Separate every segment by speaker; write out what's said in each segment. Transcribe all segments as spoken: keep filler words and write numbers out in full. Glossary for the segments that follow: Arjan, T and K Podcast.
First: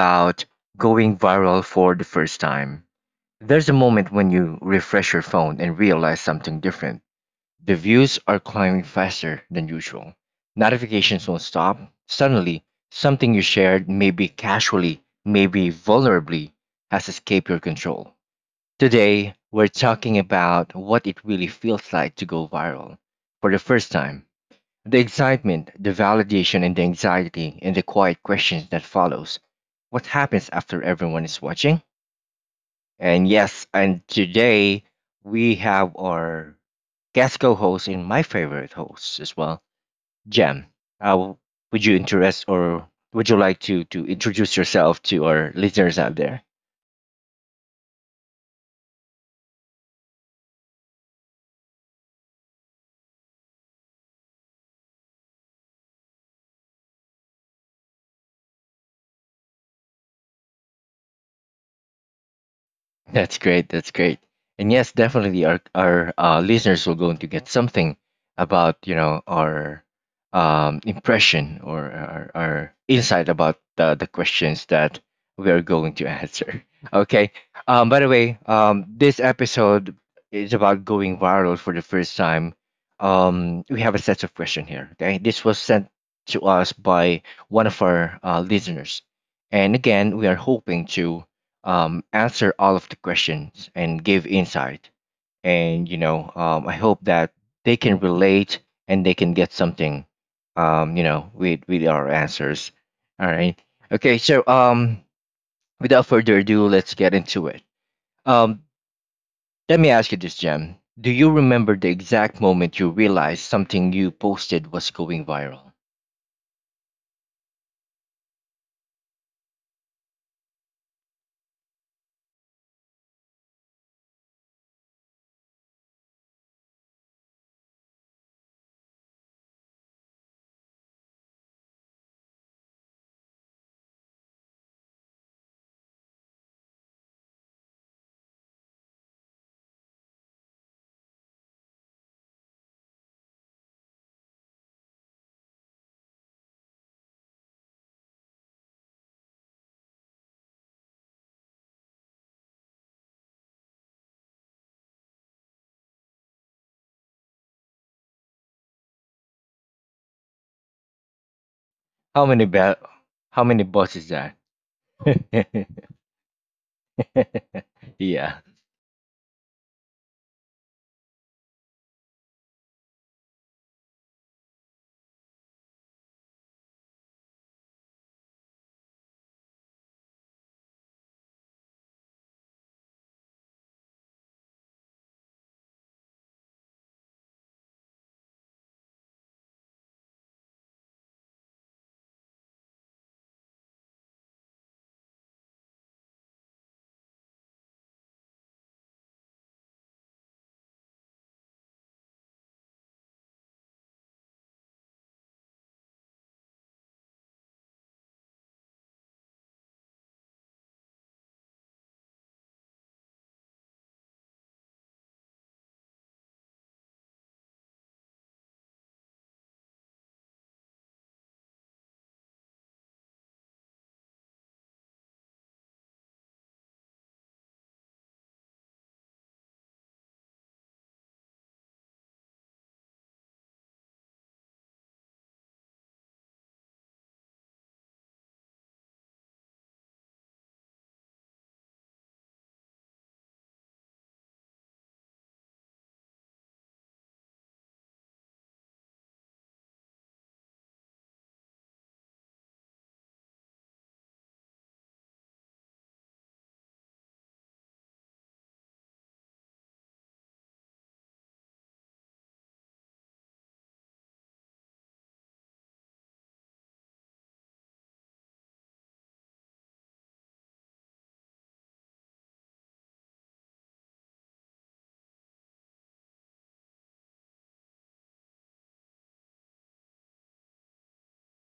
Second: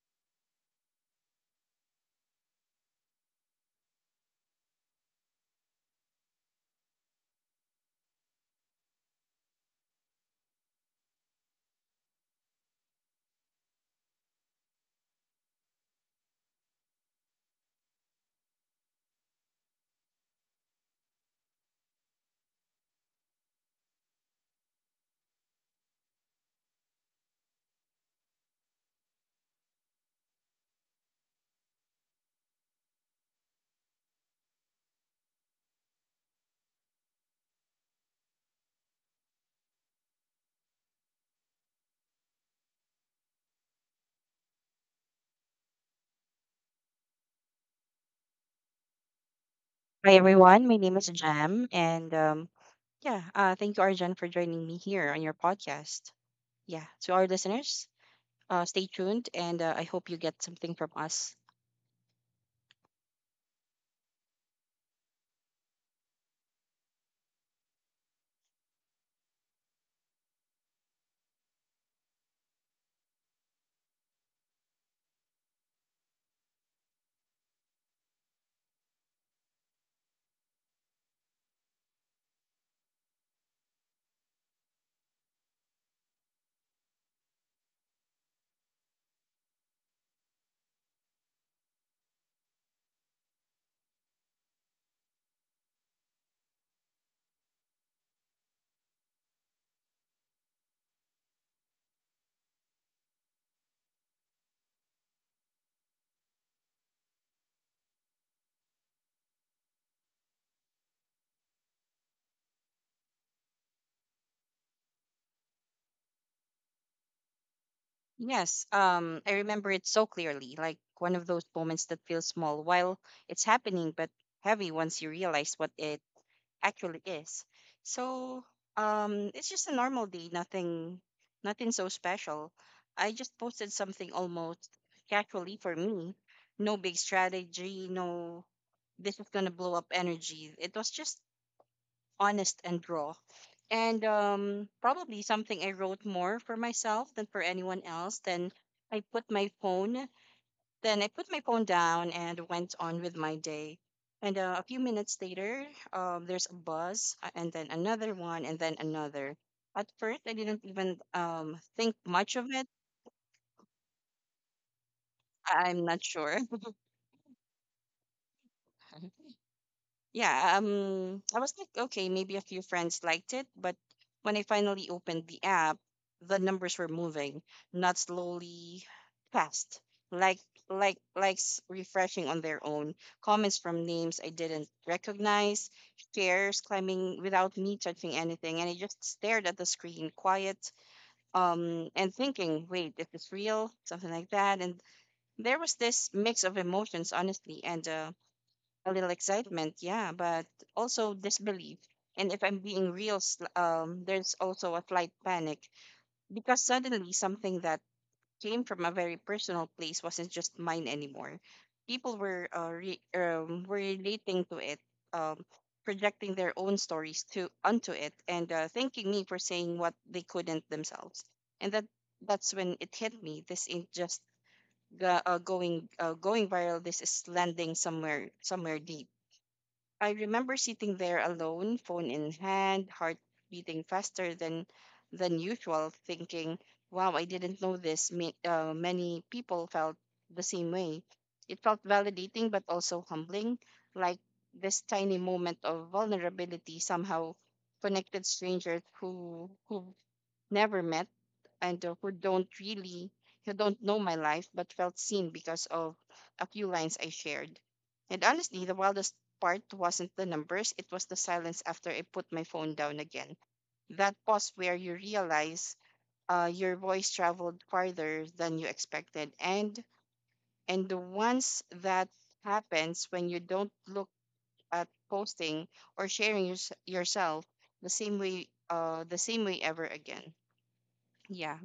Speaker 1: about going viral for the first time. There's a moment when you refresh your phone and realize something different. The views are climbing faster than usual. Notifications won't stop. Suddenly, something you shared, maybe casually, maybe vulnerably, has escaped your control. Today, we're talking about what it really feels like to go viral for the first time the excitement, the validation, and the anxiety, and the quiet questions that follows. What happens after everyone is watching? And yes, and today we have our guest co-host and my favorite host as well, Jem. How would you interest or would you like to to introduce yourself to our listeners out there?
Speaker 2: Hi everyone, my name is Jam, and um, yeah, uh, thank you Arjan for joining me here on your podcast. Yeah, to our listeners, uh, stay tuned, and uh, I hope you get something from us.
Speaker 1: That's great. That's great. And yes, definitely our our uh, listeners will going to get something about you know our um, impression or our, our insight about the, the questions that we are going to answer. Okay. Um, by the way, um, this episode is about going viral for the first time. Um, we have a set of question here. Okay. This was sent to us by one of our uh, listeners, and again, we are hoping to um, answer all of the questions and give insight. And you know, um, I hope that they can relate and they can get something, um, you know, with with our answers. All right. Okay. So um, without further ado, let's get into it. Um, let me ask you this, Jem. Do you remember the exact moment you realized something you posted was going viral?
Speaker 2: Yes, um, I remember it so clearly, like one of those moments that feels small while it's happening, but heavy once you realize what it actually is. So um, it's just a normal day, nothing, nothing so special. I just posted something almost casually for me. No big strategy, no this is gonna blow up energy. It was just honest and raw. And um, probably something I wrote more for myself than for anyone else. Then I put my phone then I put my phone down and went on with my day. And uh, a few minutes later, um, there's a buzz, uh, and then another one, and then another. At first, I didn't even um, think
Speaker 1: How
Speaker 2: much
Speaker 1: many
Speaker 2: of it.
Speaker 1: ba- How many bots is that?
Speaker 2: I- I'm not sure.
Speaker 1: yeah.
Speaker 2: Yeah, um, I was like, okay, maybe a few friends liked it, but when I finally opened the app, the numbers were moving, not slowly, fast, like like likes refreshing on their own, comments from names I didn't recognize, shares climbing without me touching anything, and I just stared at the screen, quiet, um, and thinking, wait, is this real? Something like that, and there was this mix of emotions, honestly, and uh, a little excitement, yeah, but also disbelief. And if I'm being real, sl- um, there's also a slight panic because suddenly something that came from a very personal place wasn't just mine anymore. People were uh, re- um, were relating to it, um, projecting their own stories to onto it, and uh, thanking me for saying what they couldn't themselves. And that that's when it hit me. This ain't just go- uh, going uh, going viral. This is landing somewhere somewhere deep. I remember sitting there alone, phone in hand, heart beating faster than than usual, thinking, "Wow, I didn't know this. Ma- Uh, many people felt the same way." It felt validating, but also humbling, like this tiny moment of vulnerability somehow connected strangers who who never met and uh, who don't really who don't know my life but felt seen because of a few lines I shared. And honestly, the wildest part wasn't the numbers, it was the silence after I put my phone down again. That pause where you realize uh, your voice traveled farther than you expected. And and once that happens, when you don't look at posting or sharing yours yourself the same way uh, the same way ever again. Yeah,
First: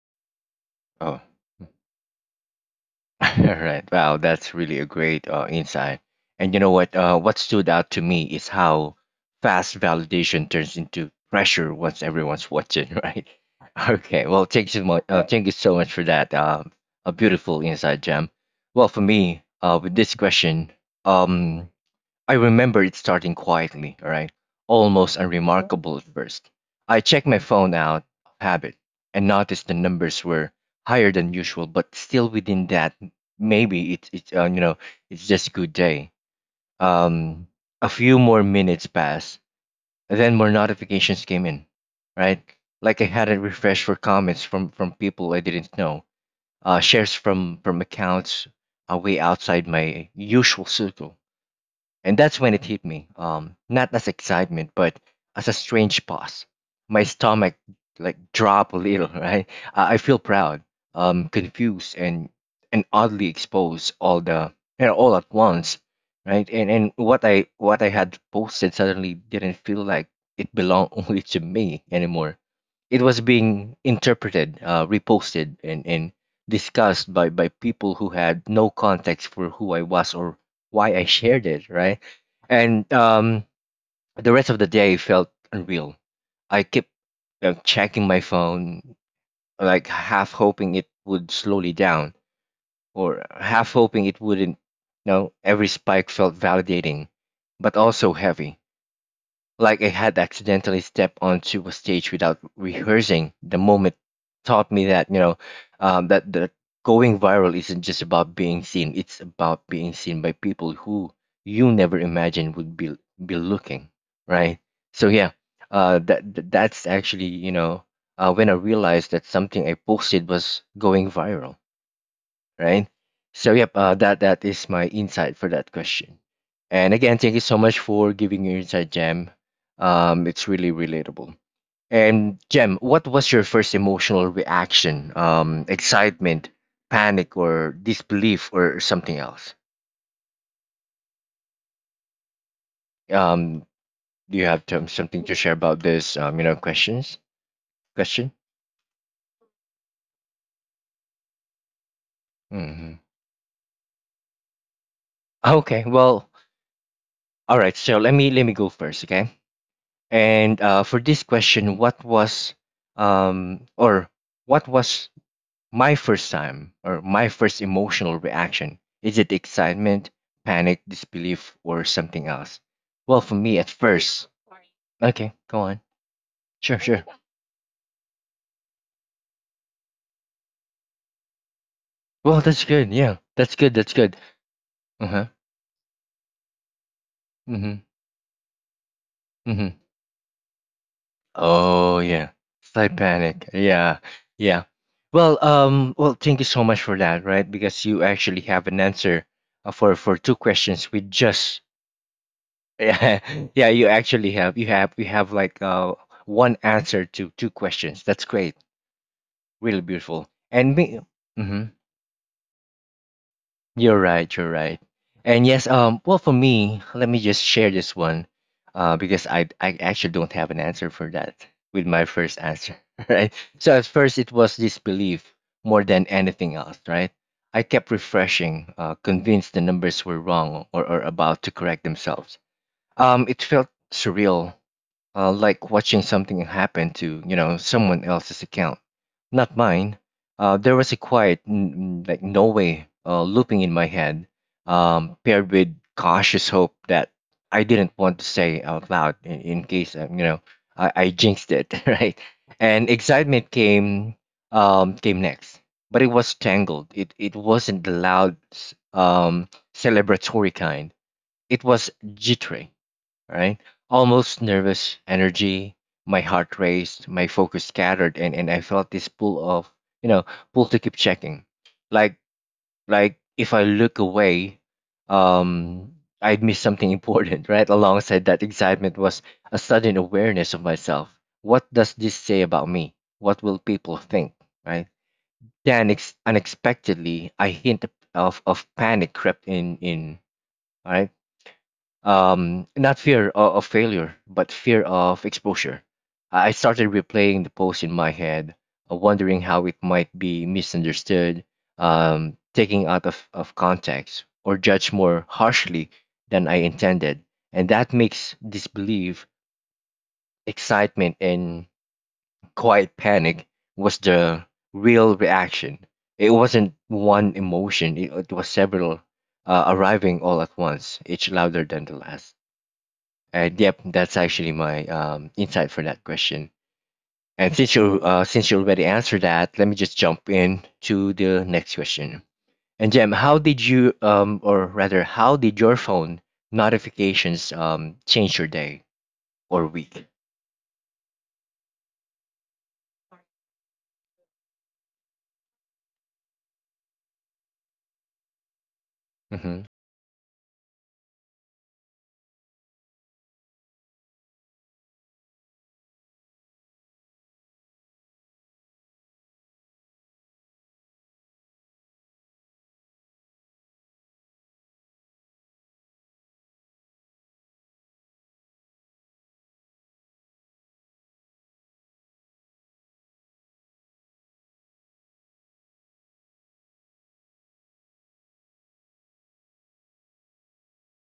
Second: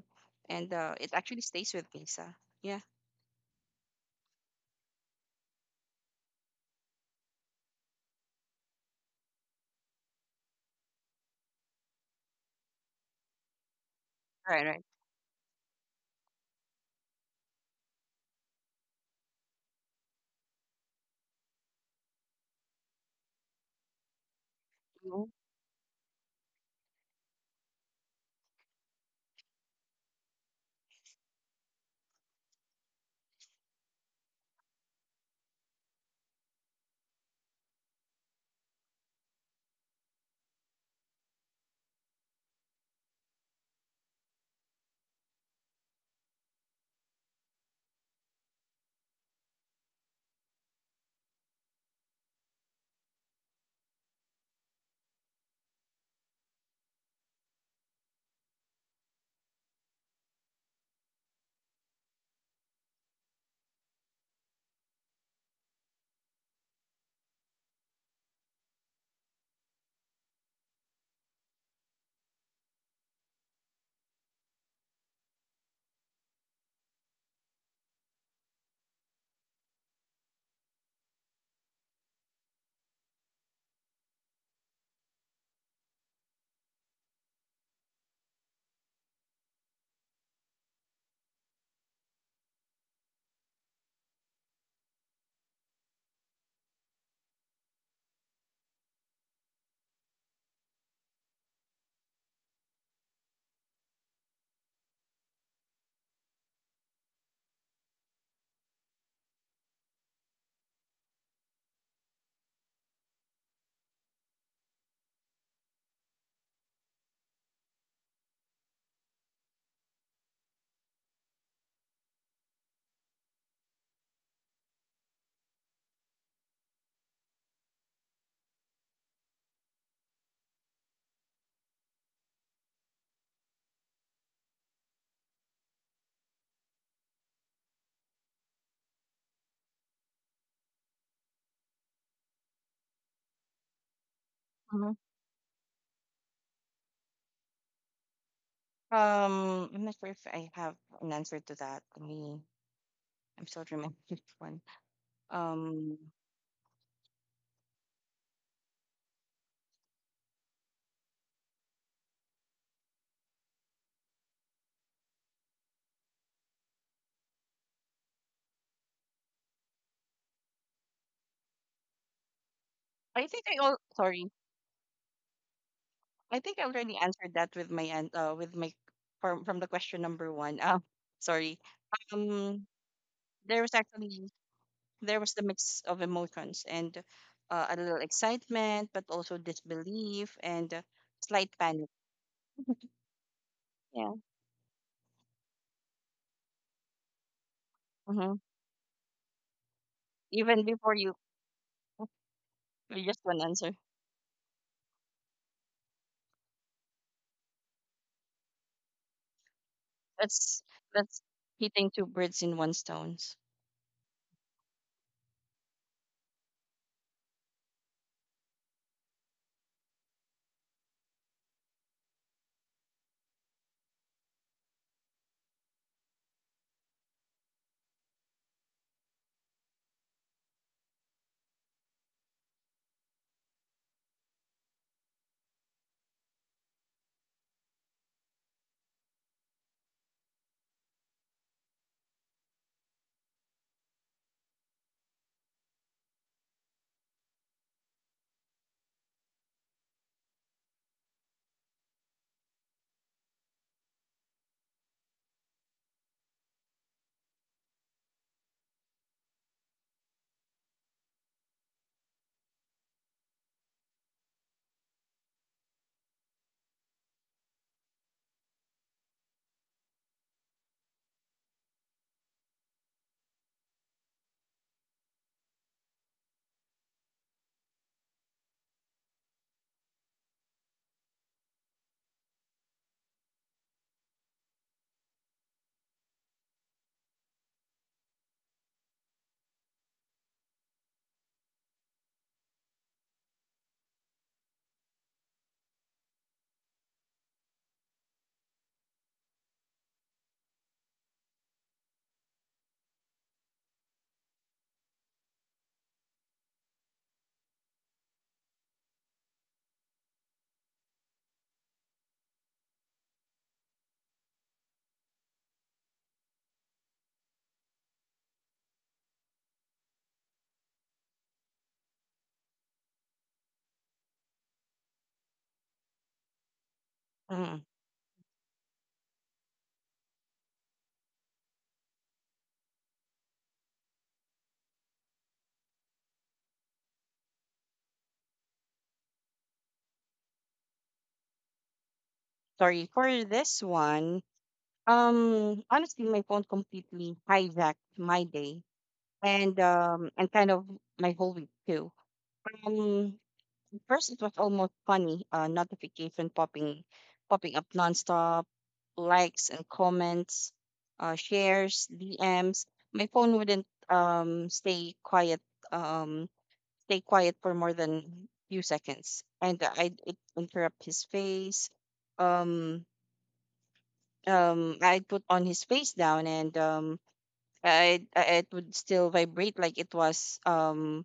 Speaker 2: and uh, it
Speaker 1: Oh.
Speaker 2: actually stays with me. So yeah,
Speaker 1: All right. Wow, that's really a great uh, insight. And you know what? Uh, what stood out to me is how fast validation turns into pressure once everyone's watching, right? Okay. Well,
Speaker 2: right,
Speaker 1: thank you,
Speaker 2: right.
Speaker 1: so much, uh, thank you so much for that. Uh, a beautiful insight, Jam. Well, for me, uh, with this question, um, I remember it starting quietly, all right? Almost
Speaker 2: You?
Speaker 1: unremarkable at first. I checked my phone out of habit and noticed the numbers were higher than usual, but still within that. Maybe it's it's uh, you know it's just a good day. Um, a few more minutes passed, and then more notifications came in, right? Like I hadn't refreshed for comments from from people I didn't know, uh, shares from from accounts uh, way outside my usual circle and that's when it hit me. Um, not as excitement, but as a strange pause. My stomach like drop a little, right? I, I feel proud, um, confused and and oddly exposed all the you know, all at once. Right. And and what I what I had posted suddenly didn't feel like it belonged only to me anymore. It was being interpreted, uh, reposted and, and discussed by, by people who had no context for who I was or why I shared it, right? And um, the rest of the day felt unreal. I kept uh, checking my phone, like half hoping it would slowly down, or half hoping it wouldn't. You know, every spike felt validating, but also heavy like I had accidentally stepped onto a stage without rehearsing. The moment taught me that you know um, that the going viral isn't just about being seen; it's about being seen by people who you never imagined would be be looking, right? So yeah, uh, that that- that's actually you know uh, when I realized that something I posted was going viral right? So yep, uh, that that is my insight for that question. And again, thank you so much for giving your insight, Jem. Um, it's really relatable. And Jem, what was your first emotional reaction? Um, excitement, panic, or disbelief, or something else? Um, do you have to,
Speaker 2: Mhm.
Speaker 1: something to share about this? Um, you know, questions, question.
Speaker 2: Um, I'm not sure if I have an answer to that. Let me.
Speaker 1: Hmm
Speaker 2: I'm still remembering which one.
Speaker 1: Okay.
Speaker 2: Um,
Speaker 1: Well, all right. So let me let me go first. Okay. And uh, for this question, what was um or what was my first time or my first emotional reaction? Is it excitement, panic, disbelief, or something else? Well,
Speaker 2: I
Speaker 1: for
Speaker 2: think
Speaker 1: me
Speaker 2: I
Speaker 1: at
Speaker 2: all
Speaker 1: first,
Speaker 2: sorry.
Speaker 1: okay, go on.
Speaker 2: I think I
Speaker 1: Sure,
Speaker 2: already
Speaker 1: sure.
Speaker 2: answered that with my an- uh with my from from the question number one. Um, sorry.
Speaker 1: Well, that's
Speaker 2: Um,
Speaker 1: good. Yeah, that's
Speaker 2: there
Speaker 1: good.
Speaker 2: was
Speaker 1: That's good.
Speaker 2: actually
Speaker 1: Uh
Speaker 2: there
Speaker 1: huh.
Speaker 2: was the mix of emotions and uh, a
Speaker 1: Mm
Speaker 2: little excitement, but also
Speaker 1: hmm.
Speaker 2: disbelief and uh, slight panic.
Speaker 1: Oh yeah, slight panic. Yeah,
Speaker 2: Yeah.
Speaker 1: yeah. Well, um, well, thank you so much for that, right? Because you
Speaker 2: Mm-hmm.
Speaker 1: actually have an answer uh, for for two
Speaker 2: Even
Speaker 1: questions.
Speaker 2: before
Speaker 1: We
Speaker 2: you.
Speaker 1: just
Speaker 2: Or just one
Speaker 1: yeah, yeah.
Speaker 2: answer.
Speaker 1: You actually have you have you have like uh one answer to two questions. That's great, really beautiful.
Speaker 2: That's
Speaker 1: And me,
Speaker 2: that's
Speaker 1: mhm.
Speaker 2: hitting two birds in one stones.
Speaker 1: You're right. You're right. And yes, um, well, for me, let me just share this one, uh, because I I actually don't have an answer for that with my first answer, right? So at first it was disbelief more than anything else, right? I kept refreshing, uh, convinced the numbers were wrong or or about to correct themselves. Um, it felt surreal, uh, like watching something happen to you know someone else's account not mine. Uh, there was a quiet, n- n- like no way, uh, looping in my head, um, paired with cautious hope that I didn't want to say out loud in, in case um, you know I, I jinxed it, right? And excitement came um, came next, but it was tangled. It it wasn't the loud, s- um, celebratory kind. It was jittery right? Almost nervous energy. My heart raced, my focus scattered, and, and I felt this pull of, you know, pull to keep checking. Like, like if I look away, um, I'd miss something important, right? Alongside that excitement was a sudden awareness of myself. What does this say about me? What will people think, right? Then ex- unexpectedly, I hint of, of panic crept in, in, right? Um, not fear of, of failure but fear of exposure. I I started replaying the post in my head, uh, wondering how it might be misunderstood, um, taken out of, of context or judged more harshly than I intended, and that makes disbelief, excitement, and quiet panic was the real reaction. It wasn't one emotion, it, it was several, uh, arriving all at once, each louder than the last. And yep, that's actually my um, insight for that question. And
Speaker 2: Mm.
Speaker 1: since you uh, since you already answered that, let me just jump in to the next question. And Jem, how did you um or rather how did your phone notifications um change your day or week?
Speaker 2: Sorry for this one. Um, honestly, my phone completely hijacked my day and um and kind of my whole week too. Um, at first it was almost funny. Uh, notification popping, popping up nonstop, likes and comments, uh, shares, D Ms. My phone wouldn't um stay quiet um stay quiet for more than few seconds, and I it interrupt his face. Um, um, I'd put on his face down, and um, I I- it would still vibrate like it was um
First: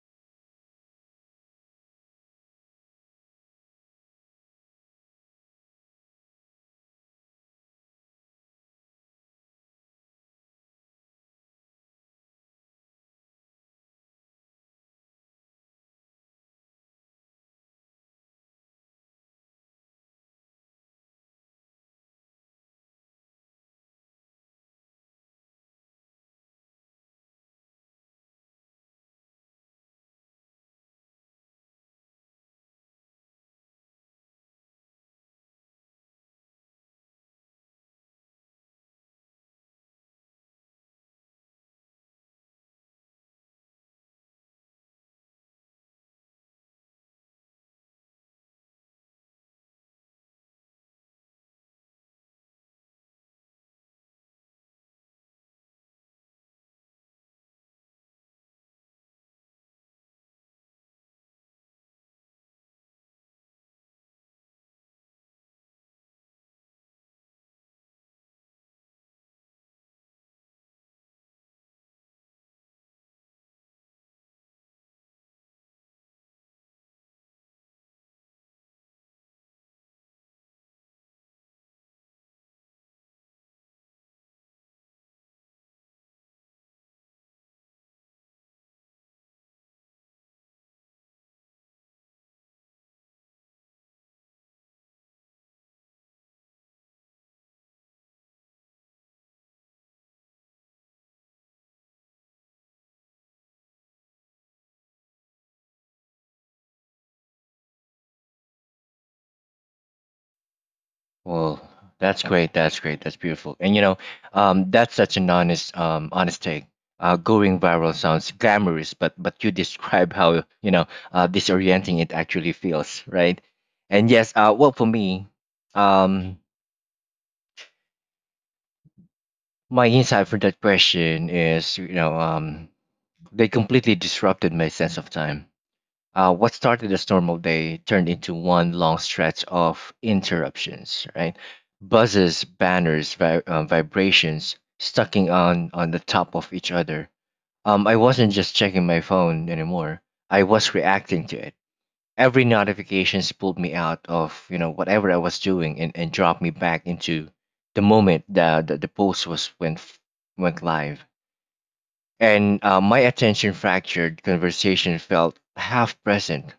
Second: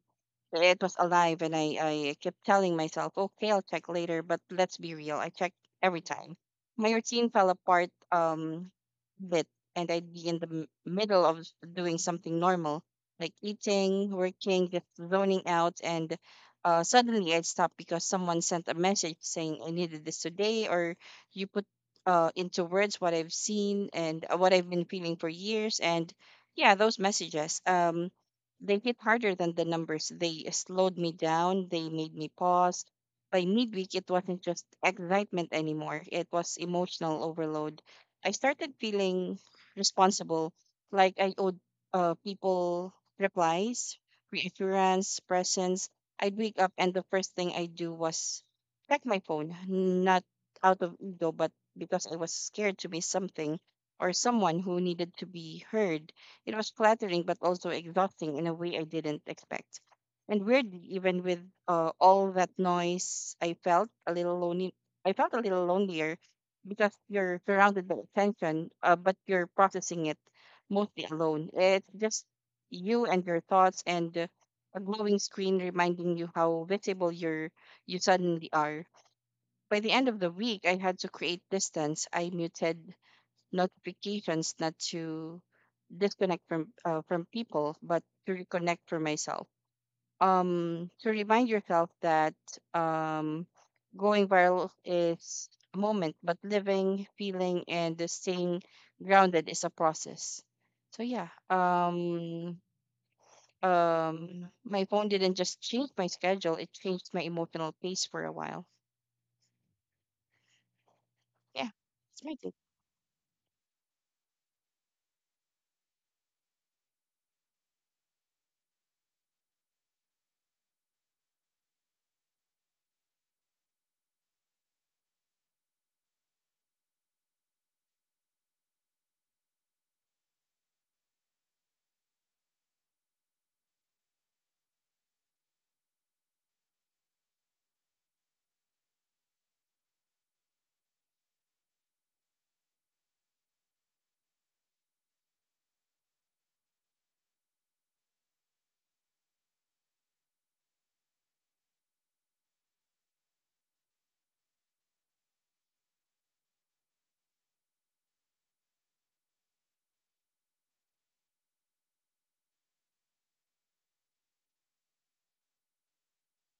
Speaker 2: it was alive, and I, I kept telling myself, okay, I'll check later, but let's be real. I checked every time. My routine fell apart um, bit, and I'd be in the m- middle of doing something normal, like eating, working, just zoning out, and uh, suddenly I'd stop because someone sent a message saying I needed this today, or you put uh, into words what I've seen and uh, what I've been feeling for years, and yeah, those messages. Um, they hit harder than the numbers. They slowed me down. They made me pause. By midweek, it wasn't just excitement anymore, it was emotional overload. I started feeling responsible, like I owed uh, people replies, reassurance, presence. I'd wake up, and the first thing I do was check my phone, not out of ego, but because I was scared to miss something or someone who needed to be heard. It was flattering, but also exhausting in a way I didn't expect. And weirdly, even with uh, all that noise, I felt a little lonely. I felt a little lonelier because you're surrounded by attention, uh, but you're processing it mostly alone. It's just you and your thoughts and uh, a glowing screen reminding you how visible you're, you suddenly are. By the end of the week, I had to create distance. I muted notifications not to disconnect from uh, from people but to reconnect for myself um to remind yourself that um going viral is a moment but living feeling and staying grounded is a process. So yeah um um my phone didn't just change my schedule, it changed my emotional pace for a while.
Speaker 1: Well,
Speaker 2: Yeah,
Speaker 1: that's
Speaker 2: it's my
Speaker 1: great.
Speaker 2: take.
Speaker 1: That's great. That's beautiful. And you know, um, that's such an honest, um, honest take. Uh, going viral sounds glamorous, but but you describe how you know uh, disorienting it actually feels, right? And yes, uh, well, for me, um, my insight for that question is, you know, um, they completely disrupted my sense of time. Uh, what started as normal day turned into one long stretch of interruptions, right? Buzzes, banners, vi- uh, vibrations stacking on, on the top of each other. Um, I wasn't just checking my phone anymore. I was reacting to it. Every notification pulled me out of you know whatever I was doing and, and dropped me back into the moment that the, the post was went f- went live. And uh, my attention fractured. Conversation felt half present,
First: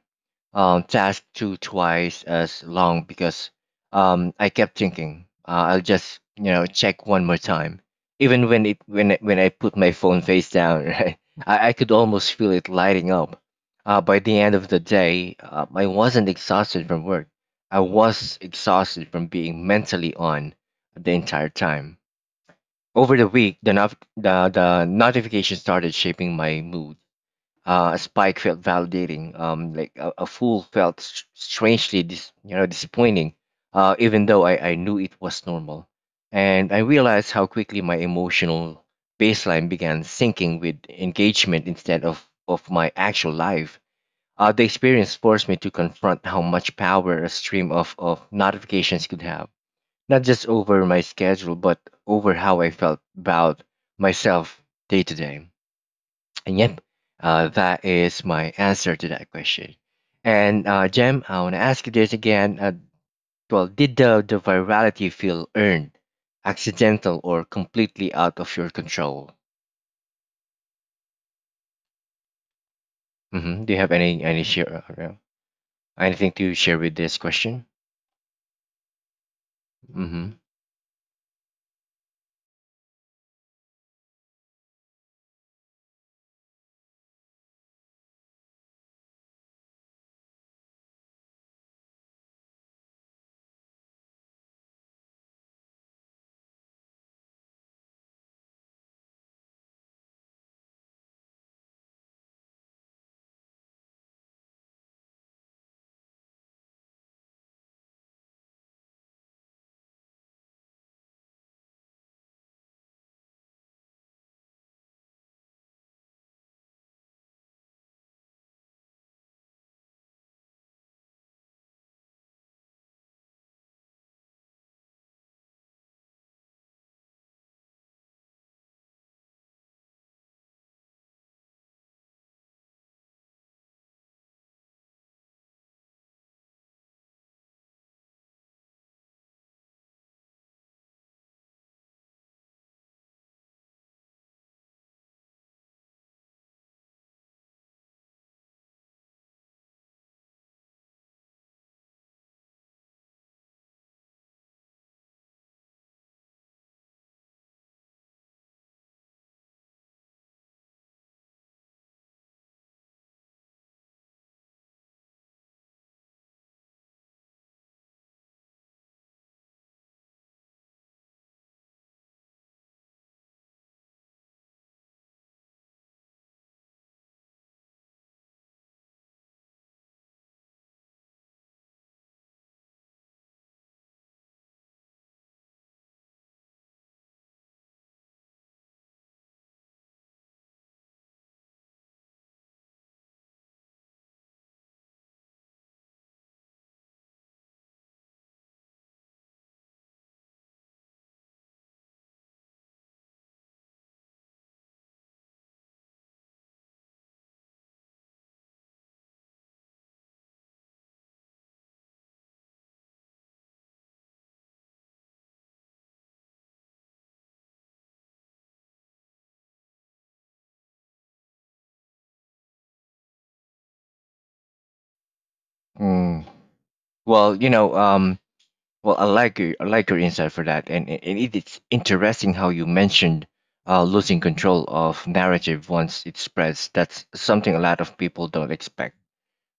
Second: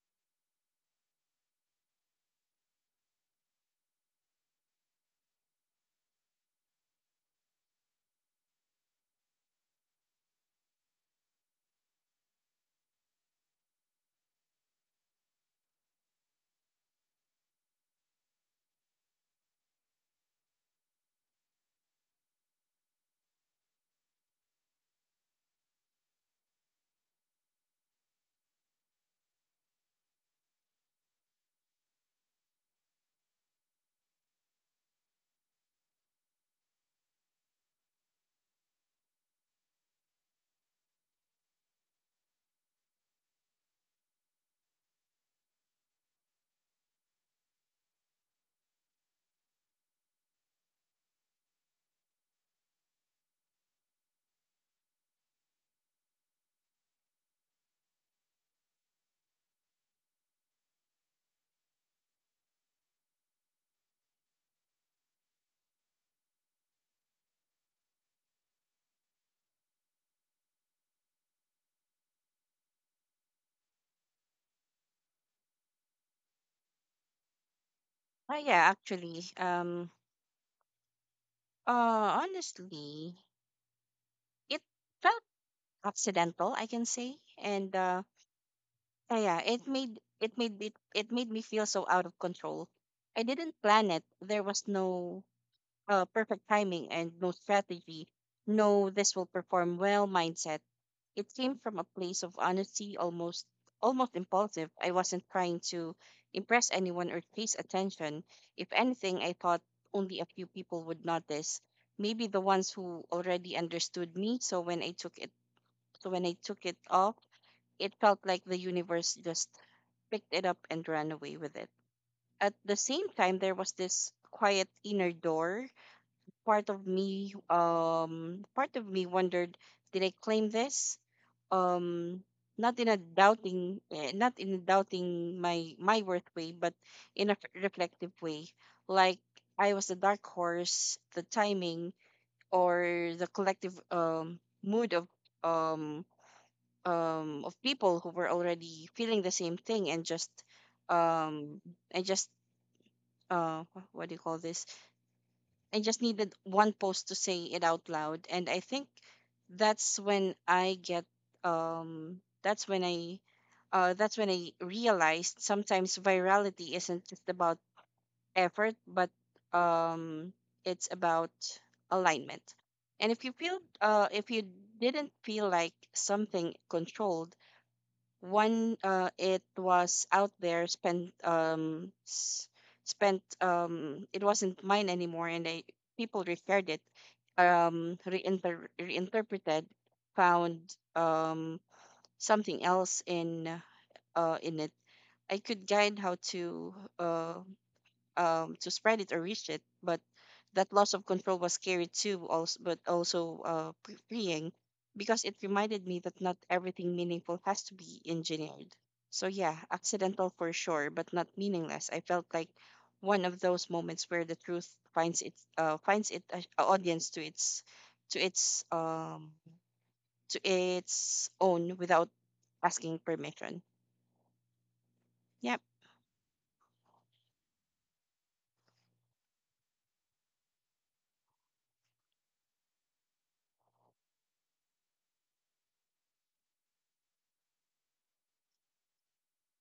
Speaker 1: um, task took twice as long because um, I kept thinking uh, I'll just you know check one more time. Even when it when I, when I put my phone face down, right, I, I could almost feel it lighting up. Uh, by the end of the day, uh, I wasn't exhausted from work. I was exhausted from being mentally on the entire time. Over the week, the, not- the the notification started shaping my mood, uh, a spike felt validating. Um, like a, a fool felt s- strangely, dis- you know, disappointing. Uh, even though I, I knew it was normal, and I realized how quickly my emotional baseline began sinking with engagement instead of of my actual life. Uh, the experience forced me to confront how much power a stream of of notifications could have, not just over my schedule, but over how I felt about myself day to day. And yep, uh, that is my answer to that question. And uh, Jem, I want to ask you this again. Uh, well, did the, the virality feel earned, accidental, or completely out of your control? Hmm. Do you have any any share uh, yeah, anything to share with this question?
Speaker 2: Oh yeah actually um
Speaker 1: Hmm.
Speaker 2: uh honestly, it felt accidental, I can say. And uh, yeah, yeah, it made it made me it made me feel so out of control. I didn't plan it. There was no uh, perfect timing and no strategy. No, this will perform well mindset. It came from a place of honesty, almost almost impulsive. I wasn't trying to impress anyone or chase attention. If anything, I thought only a few people would notice. Maybe the ones who already understood me. So when I took it, so when I took it off, it felt like the universe just picked it up and ran away with it. At the same time, there was this quiet inner door. Part of me, um, part of me wondered, did I claim this? Um, Not in a doubting, eh, not in a doubting my my worth way, but in a f- reflective way, like I was the dark horse, the timing, or the collective um mood of um um of people who were already feeling the same thing and just um and just uh wh- what do you call this. I just needed one post to say it out loud and I think that's when i get um that's when i uh that's when I realized sometimes virality isn't just about effort but um it's about alignment. And if you feel uh if you didn't feel like something controlled one, uh, it was out there, spent, um, s- spent, um, it wasn't mine anymore, and I, people referred it, um, reinter- reinterpreted, found, um, something else in, uh, in it. I could guide how to, uh, um, to spread it or reach it. But that loss of control was scary too, also, but also uh, pre- freeing because it reminded me that not everything meaningful has to be engineered. So, yeah, accidental for sure, but not meaningless. I felt like one of those moments where the truth finds its uh, finds it a- a audience to its to its um to its own without asking permission. Yep.
Speaker 1: Mm. Well, you know, um, well, I like your, I like your insight for that, and, and it, it's interesting how you mentioned uh, losing control of narrative once it spreads. That's something a lot of people don't expect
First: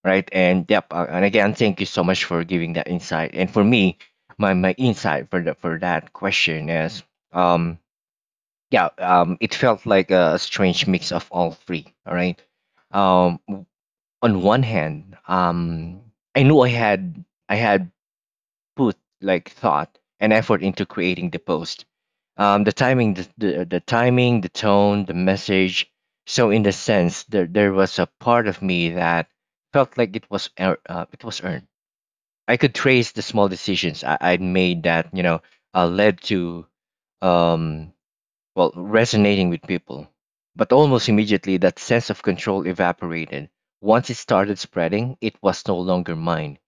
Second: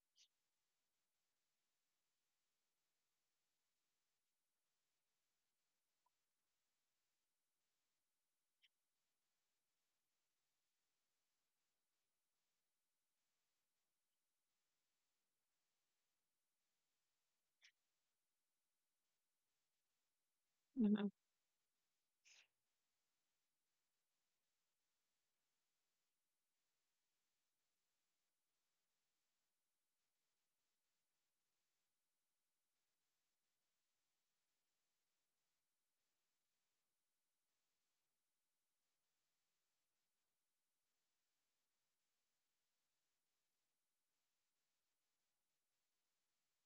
Speaker 1: right? And yep, uh, and again, thank you so much for giving that insight. And for me, my my insight for the, for that question is, um, yeah, um, it felt like a strange mix of all three. All right. Um, w- on one hand, um, I knew I had I had put like thought and effort into
Speaker 2: Mhm.
Speaker 1: creating the post. Um, the timing, the, the the timing, the tone, the message. So in the sense, there there was a part of me that felt like it was ear- uh, it was earned. I could trace the small decisions I, I'd made that you know uh, led to um well, resonating with people. But almost immediately, that sense of control evaporated. Once it started spreading, it was no longer mine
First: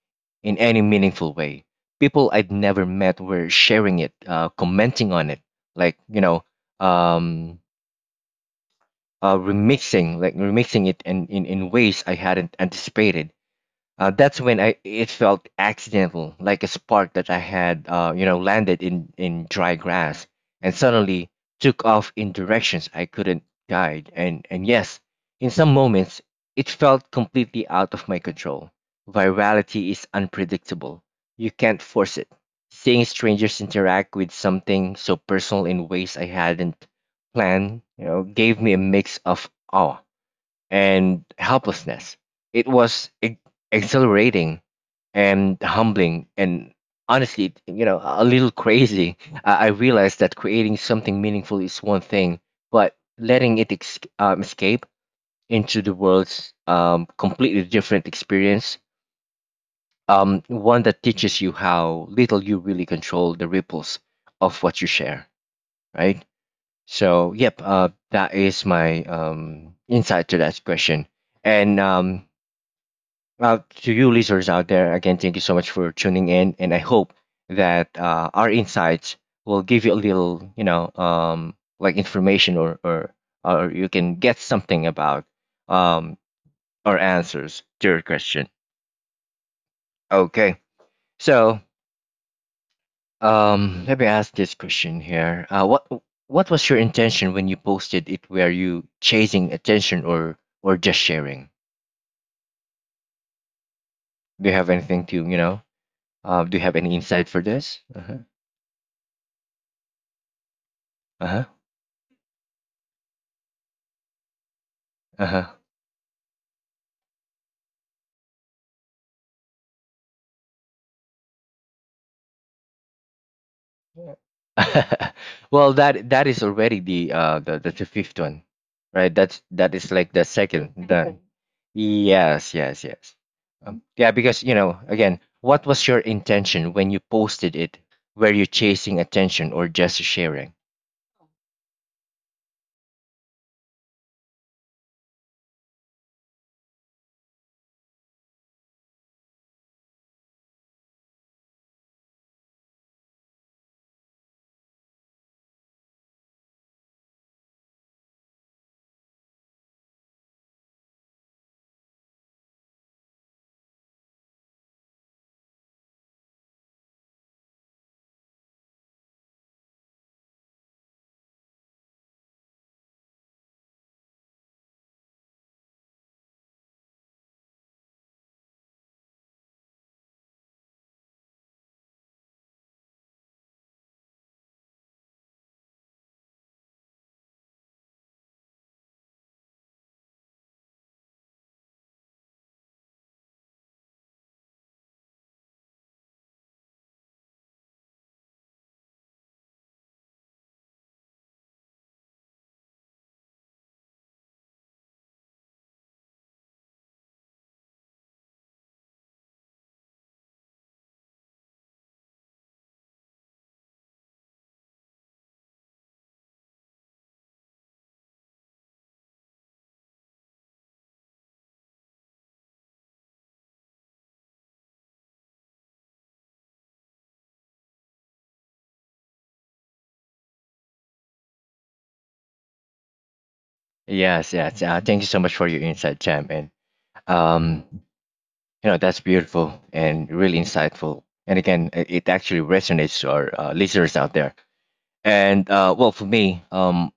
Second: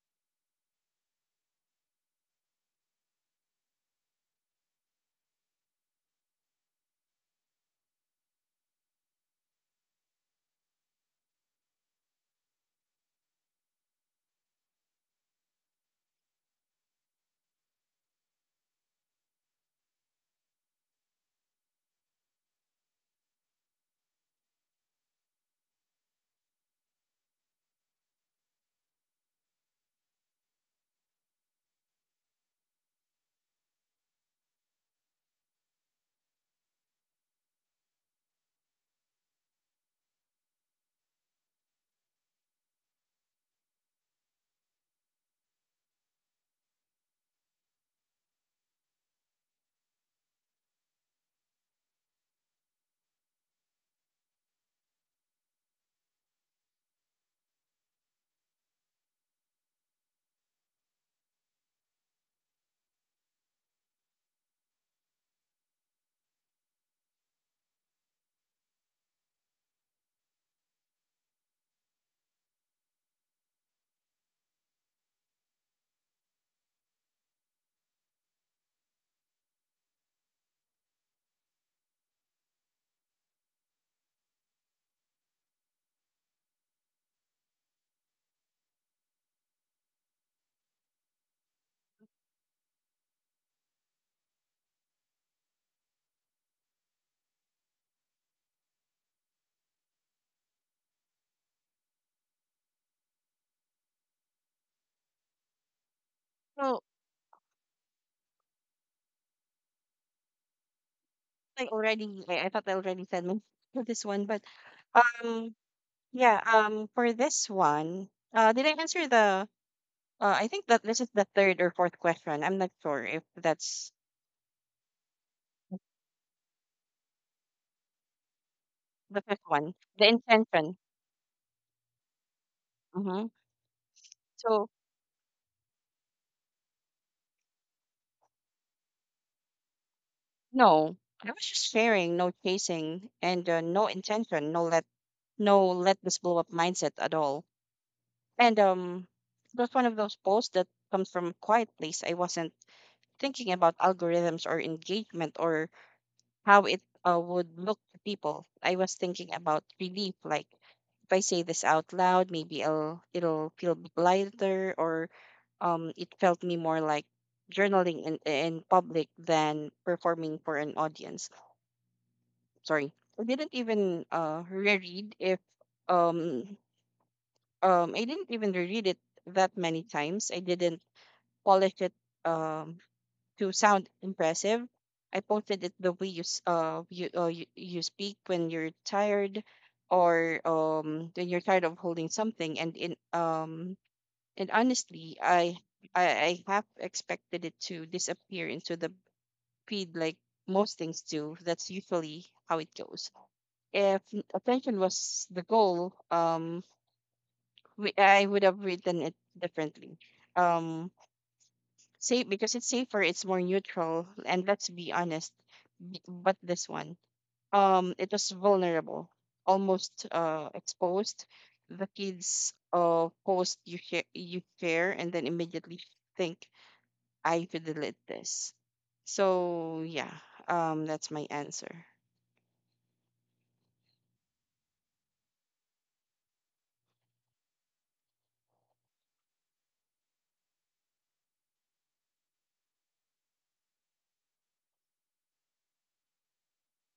Speaker 1: in any meaningful way. People I'd never met were sharing it, uh, commenting on it, like, you know, um, uh, remixing, like remixing it in, in, in ways I hadn't anticipated. Uh, that's when I it felt accidental, like a spark that I had, uh, you know, landed in in dry grass and suddenly took off in directions I couldn't guide. And and yes, in some moments it felt completely out of my control. Virality is unpredictable. You can't force it. Seeing strangers interact with something so personal in ways I hadn't planned, you know, gave me a mix of awe and helplessness. It was ex- exhilarating and humbling and honestly, you know, a little crazy. I, I realized that creating something meaningful is one thing, but letting it ex- um, escape into the world's um, completely different experience, um, one that teaches you how little you really control the ripples of what you share, right? So, yep, uh, that is my um, insight to that question. And um, Uh, to you listeners out there, again, thank you so much for tuning in, and I hope that uh, our insights will give you a little, you know, um, like information or or or you can get something about um our answers to your question. Okay, so um, let me ask this question here. Uh, what what was your intention when you posted it? Were you chasing attention or or just sharing? Do you have anything to you know? Uh, do you have
Speaker 2: So
Speaker 1: any insight for this? Uh huh. Uh huh.
Speaker 2: I already I, I thought I already said my for this one, but
Speaker 1: Uh huh.
Speaker 2: um yeah, um for this one, uh did I answer the uh I think that this is the third or fourth question. I'm not sure if that's
Speaker 1: Well, that that is already the uh the, the the fifth one, right?
Speaker 2: the
Speaker 1: That's
Speaker 2: fifth
Speaker 1: that
Speaker 2: one.
Speaker 1: is
Speaker 2: The
Speaker 1: like the
Speaker 2: intention.
Speaker 1: second done. Yes, yes, yes.
Speaker 2: Mm-hmm.
Speaker 1: Um, yeah, because you
Speaker 2: So
Speaker 1: know, again, what was your intention when you posted it? Were you chasing attention or just sharing?
Speaker 2: no, I was just sharing, no chasing and uh, no intention, no let no let this blow up mindset at all. And um it was one of those posts that comes from a quiet place. I wasn't thinking about algorithms or engagement or how it uh, would look to people. I was thinking about relief, like if I say this out loud, maybe I'll it'll feel b- lighter, or um, it felt me more like journaling in in public than performing for an audience. Sorry, I didn't even uh reread if um um I didn't even reread it that many times. I didn't polish it um to sound impressive. I posted it the way you s- uh you uh, you, you speak when you're tired, or um when you're tired of holding something. And in um and honestly, I I, I have expected it to disappear into the feed like most things do. That's usually how it goes. If n- attention was the goal, um, we, I would have written it differently. Um, Safe because it's safer, it's more neutral, and let's be honest, b- but this one, um, it was vulnerable, almost uh exposed. The kids uh post you share you share and then immediately think I should delete this. So yeah, um, that's my answer.
Speaker 1: Yes, yes. Uh, thank you so much for your insight, Jam, and um, you know that's beautiful and really insightful. And again, i- it actually resonates to our uh, listeners out there. And uh, well, for me, um,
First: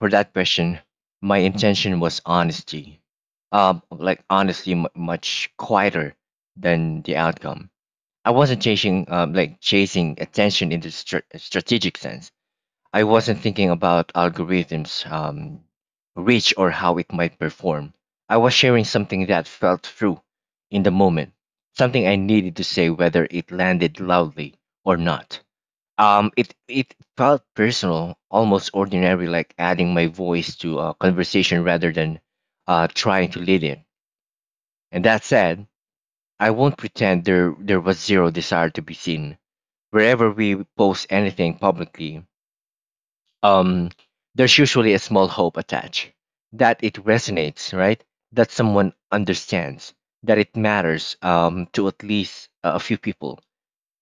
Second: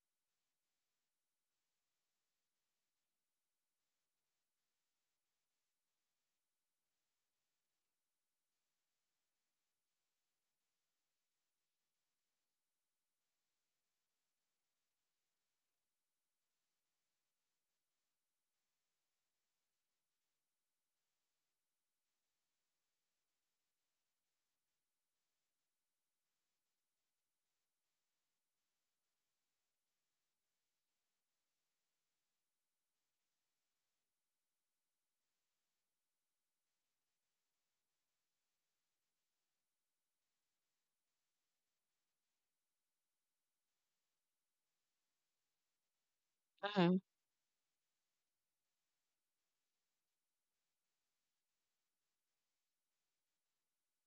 Speaker 1: for that question. My intention was honesty, um, like honesty, m- much quieter than the outcome. I wasn't chasing, um, like chasing attention in the str- strategic sense. I wasn't thinking about algorithms, um, reach or how it might perform. I was sharing something that felt true in the moment, something I needed to say, whether it landed loudly or not. Um, it it felt personal, almost ordinary, like adding my voice to a conversation rather than uh, trying to lead it. And that said, I won't pretend there there was zero desire to be seen. Wherever we post anything publicly, um, there's usually a small hope attached that it
Speaker 2: Mhm.
Speaker 1: resonates, right? That someone understands that it matters um, to at least a few people.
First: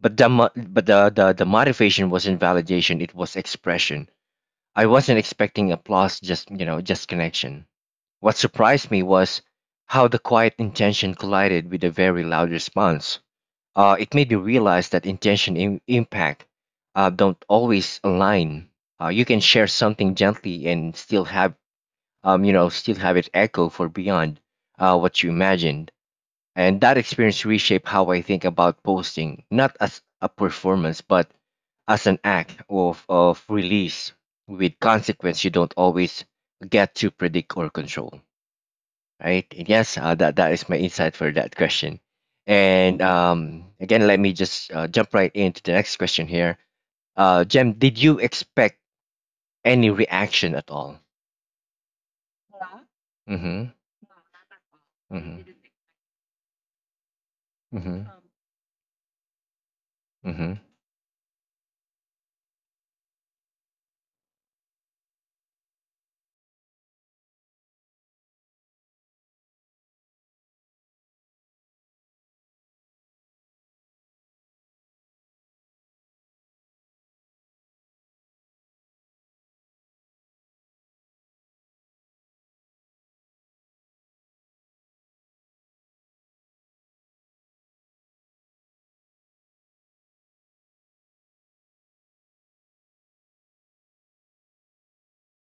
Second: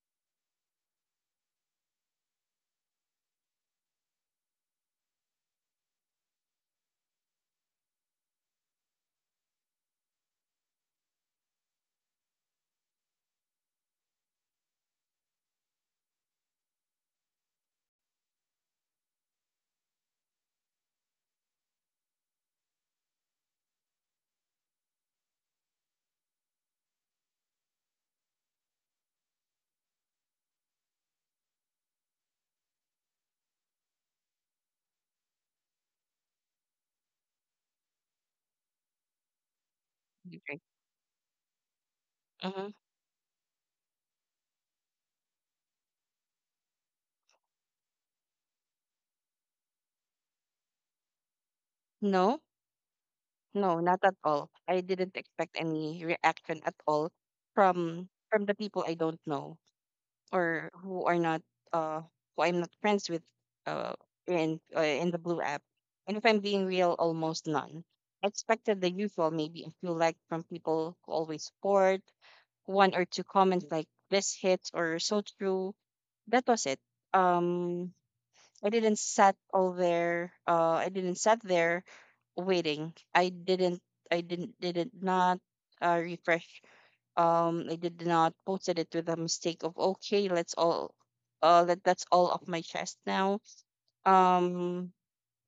Speaker 1: But the mo- but the, the the motivation wasn't validation; it was expression. I wasn't expecting applause, just you know, just connection. What surprised me was how the quiet intention collided with a very loud response. Uh, it made me realize that intention im- impact uh, don't always align. Uh, you can share something gently and still have um, you know still have it echo for beyond uh, what you imagined. And that experience reshaped how I think about posting, not as a performance, but as an act of, of release with consequence you don't always get to predict or control. Right? And yes, uh, that,
Speaker 2: You
Speaker 1: that
Speaker 2: agree.
Speaker 1: is my insight for that question.
Speaker 2: Mhm.
Speaker 1: And um, again, let me just uh, jump right into the next question here. Uh, Jem, did you expect any reaction at all?
Speaker 2: No,
Speaker 1: Mm-hmm.
Speaker 2: no, not at all. I didn't
Speaker 1: Mm-hmm.
Speaker 2: expect any reaction at all
Speaker 1: Mm-hmm.
Speaker 2: from from the people I don't know,
Speaker 1: Mm-hmm.
Speaker 2: or who are not uh who I'm not friends with uh in uh, in the blue app. And if I'm being real, almost none. I expected the usual, maybe a few likes from people who always support, one or two comments like this hits or so true. That was it. Um, I didn't sat all there. Uh, I didn't sat there waiting. I didn't. I didn't. Didn't not uh, refresh. um I did not posted it with a mistake of okay, let's all uh let that's all off my chest now. Um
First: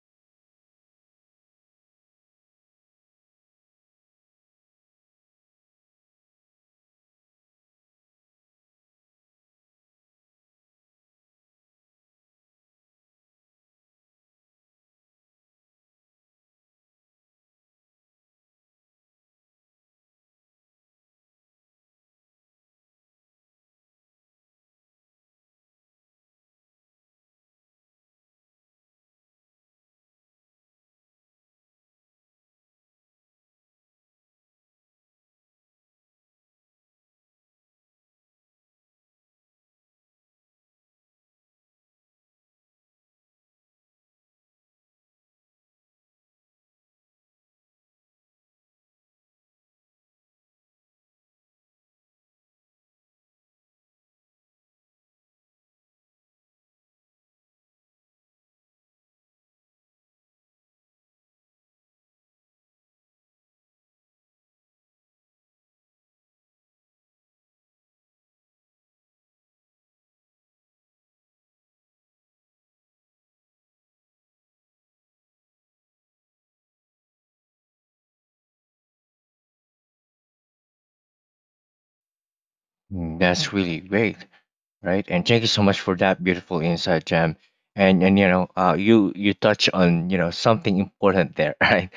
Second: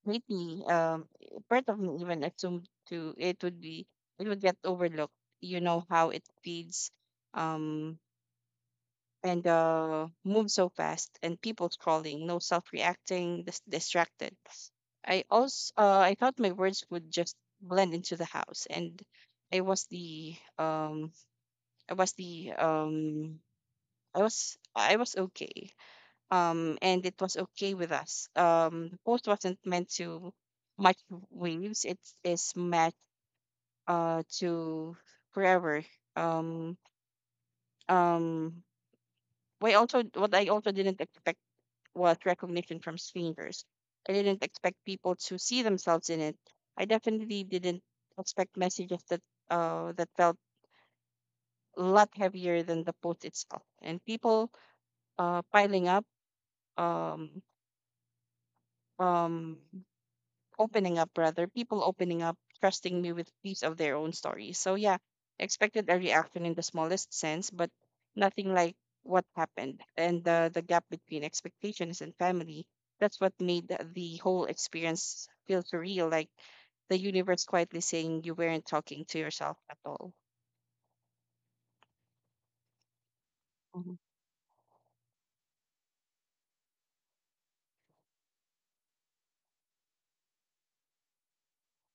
Speaker 2: Maybe um part of me even assumed to it would be it would get overlooked. You know how it feeds um and uh moves so fast and people scrolling, no self reacting, dis- distracted. I also uh, I thought my words would just blend into the house. And I was the um I was the um I was I was okay. Um, and it was okay with us. Um, the post wasn't meant to match waves. It is meant uh to forever. Um, um, we also what I also didn't expect was recognition from strangers. I didn't expect people to see themselves in it. I definitely didn't expect messages that uh that felt a lot heavier than the post itself. And people uh piling up um um opening up, rather people opening up, trusting me with piece of their own stories. So yeah, expected a reaction in the smallest sense, but nothing like what happened. And the the gap between expectations and family, that's what made the the whole experience feel surreal, like the universe quietly saying you weren't talking to yourself at all.
Speaker 1: Mm. That's really
Speaker 2: Mhm,
Speaker 1: great. Right? And thank you so much for that beautiful insight, Jam. And and you know, uh, you you touch on you know something important there, right?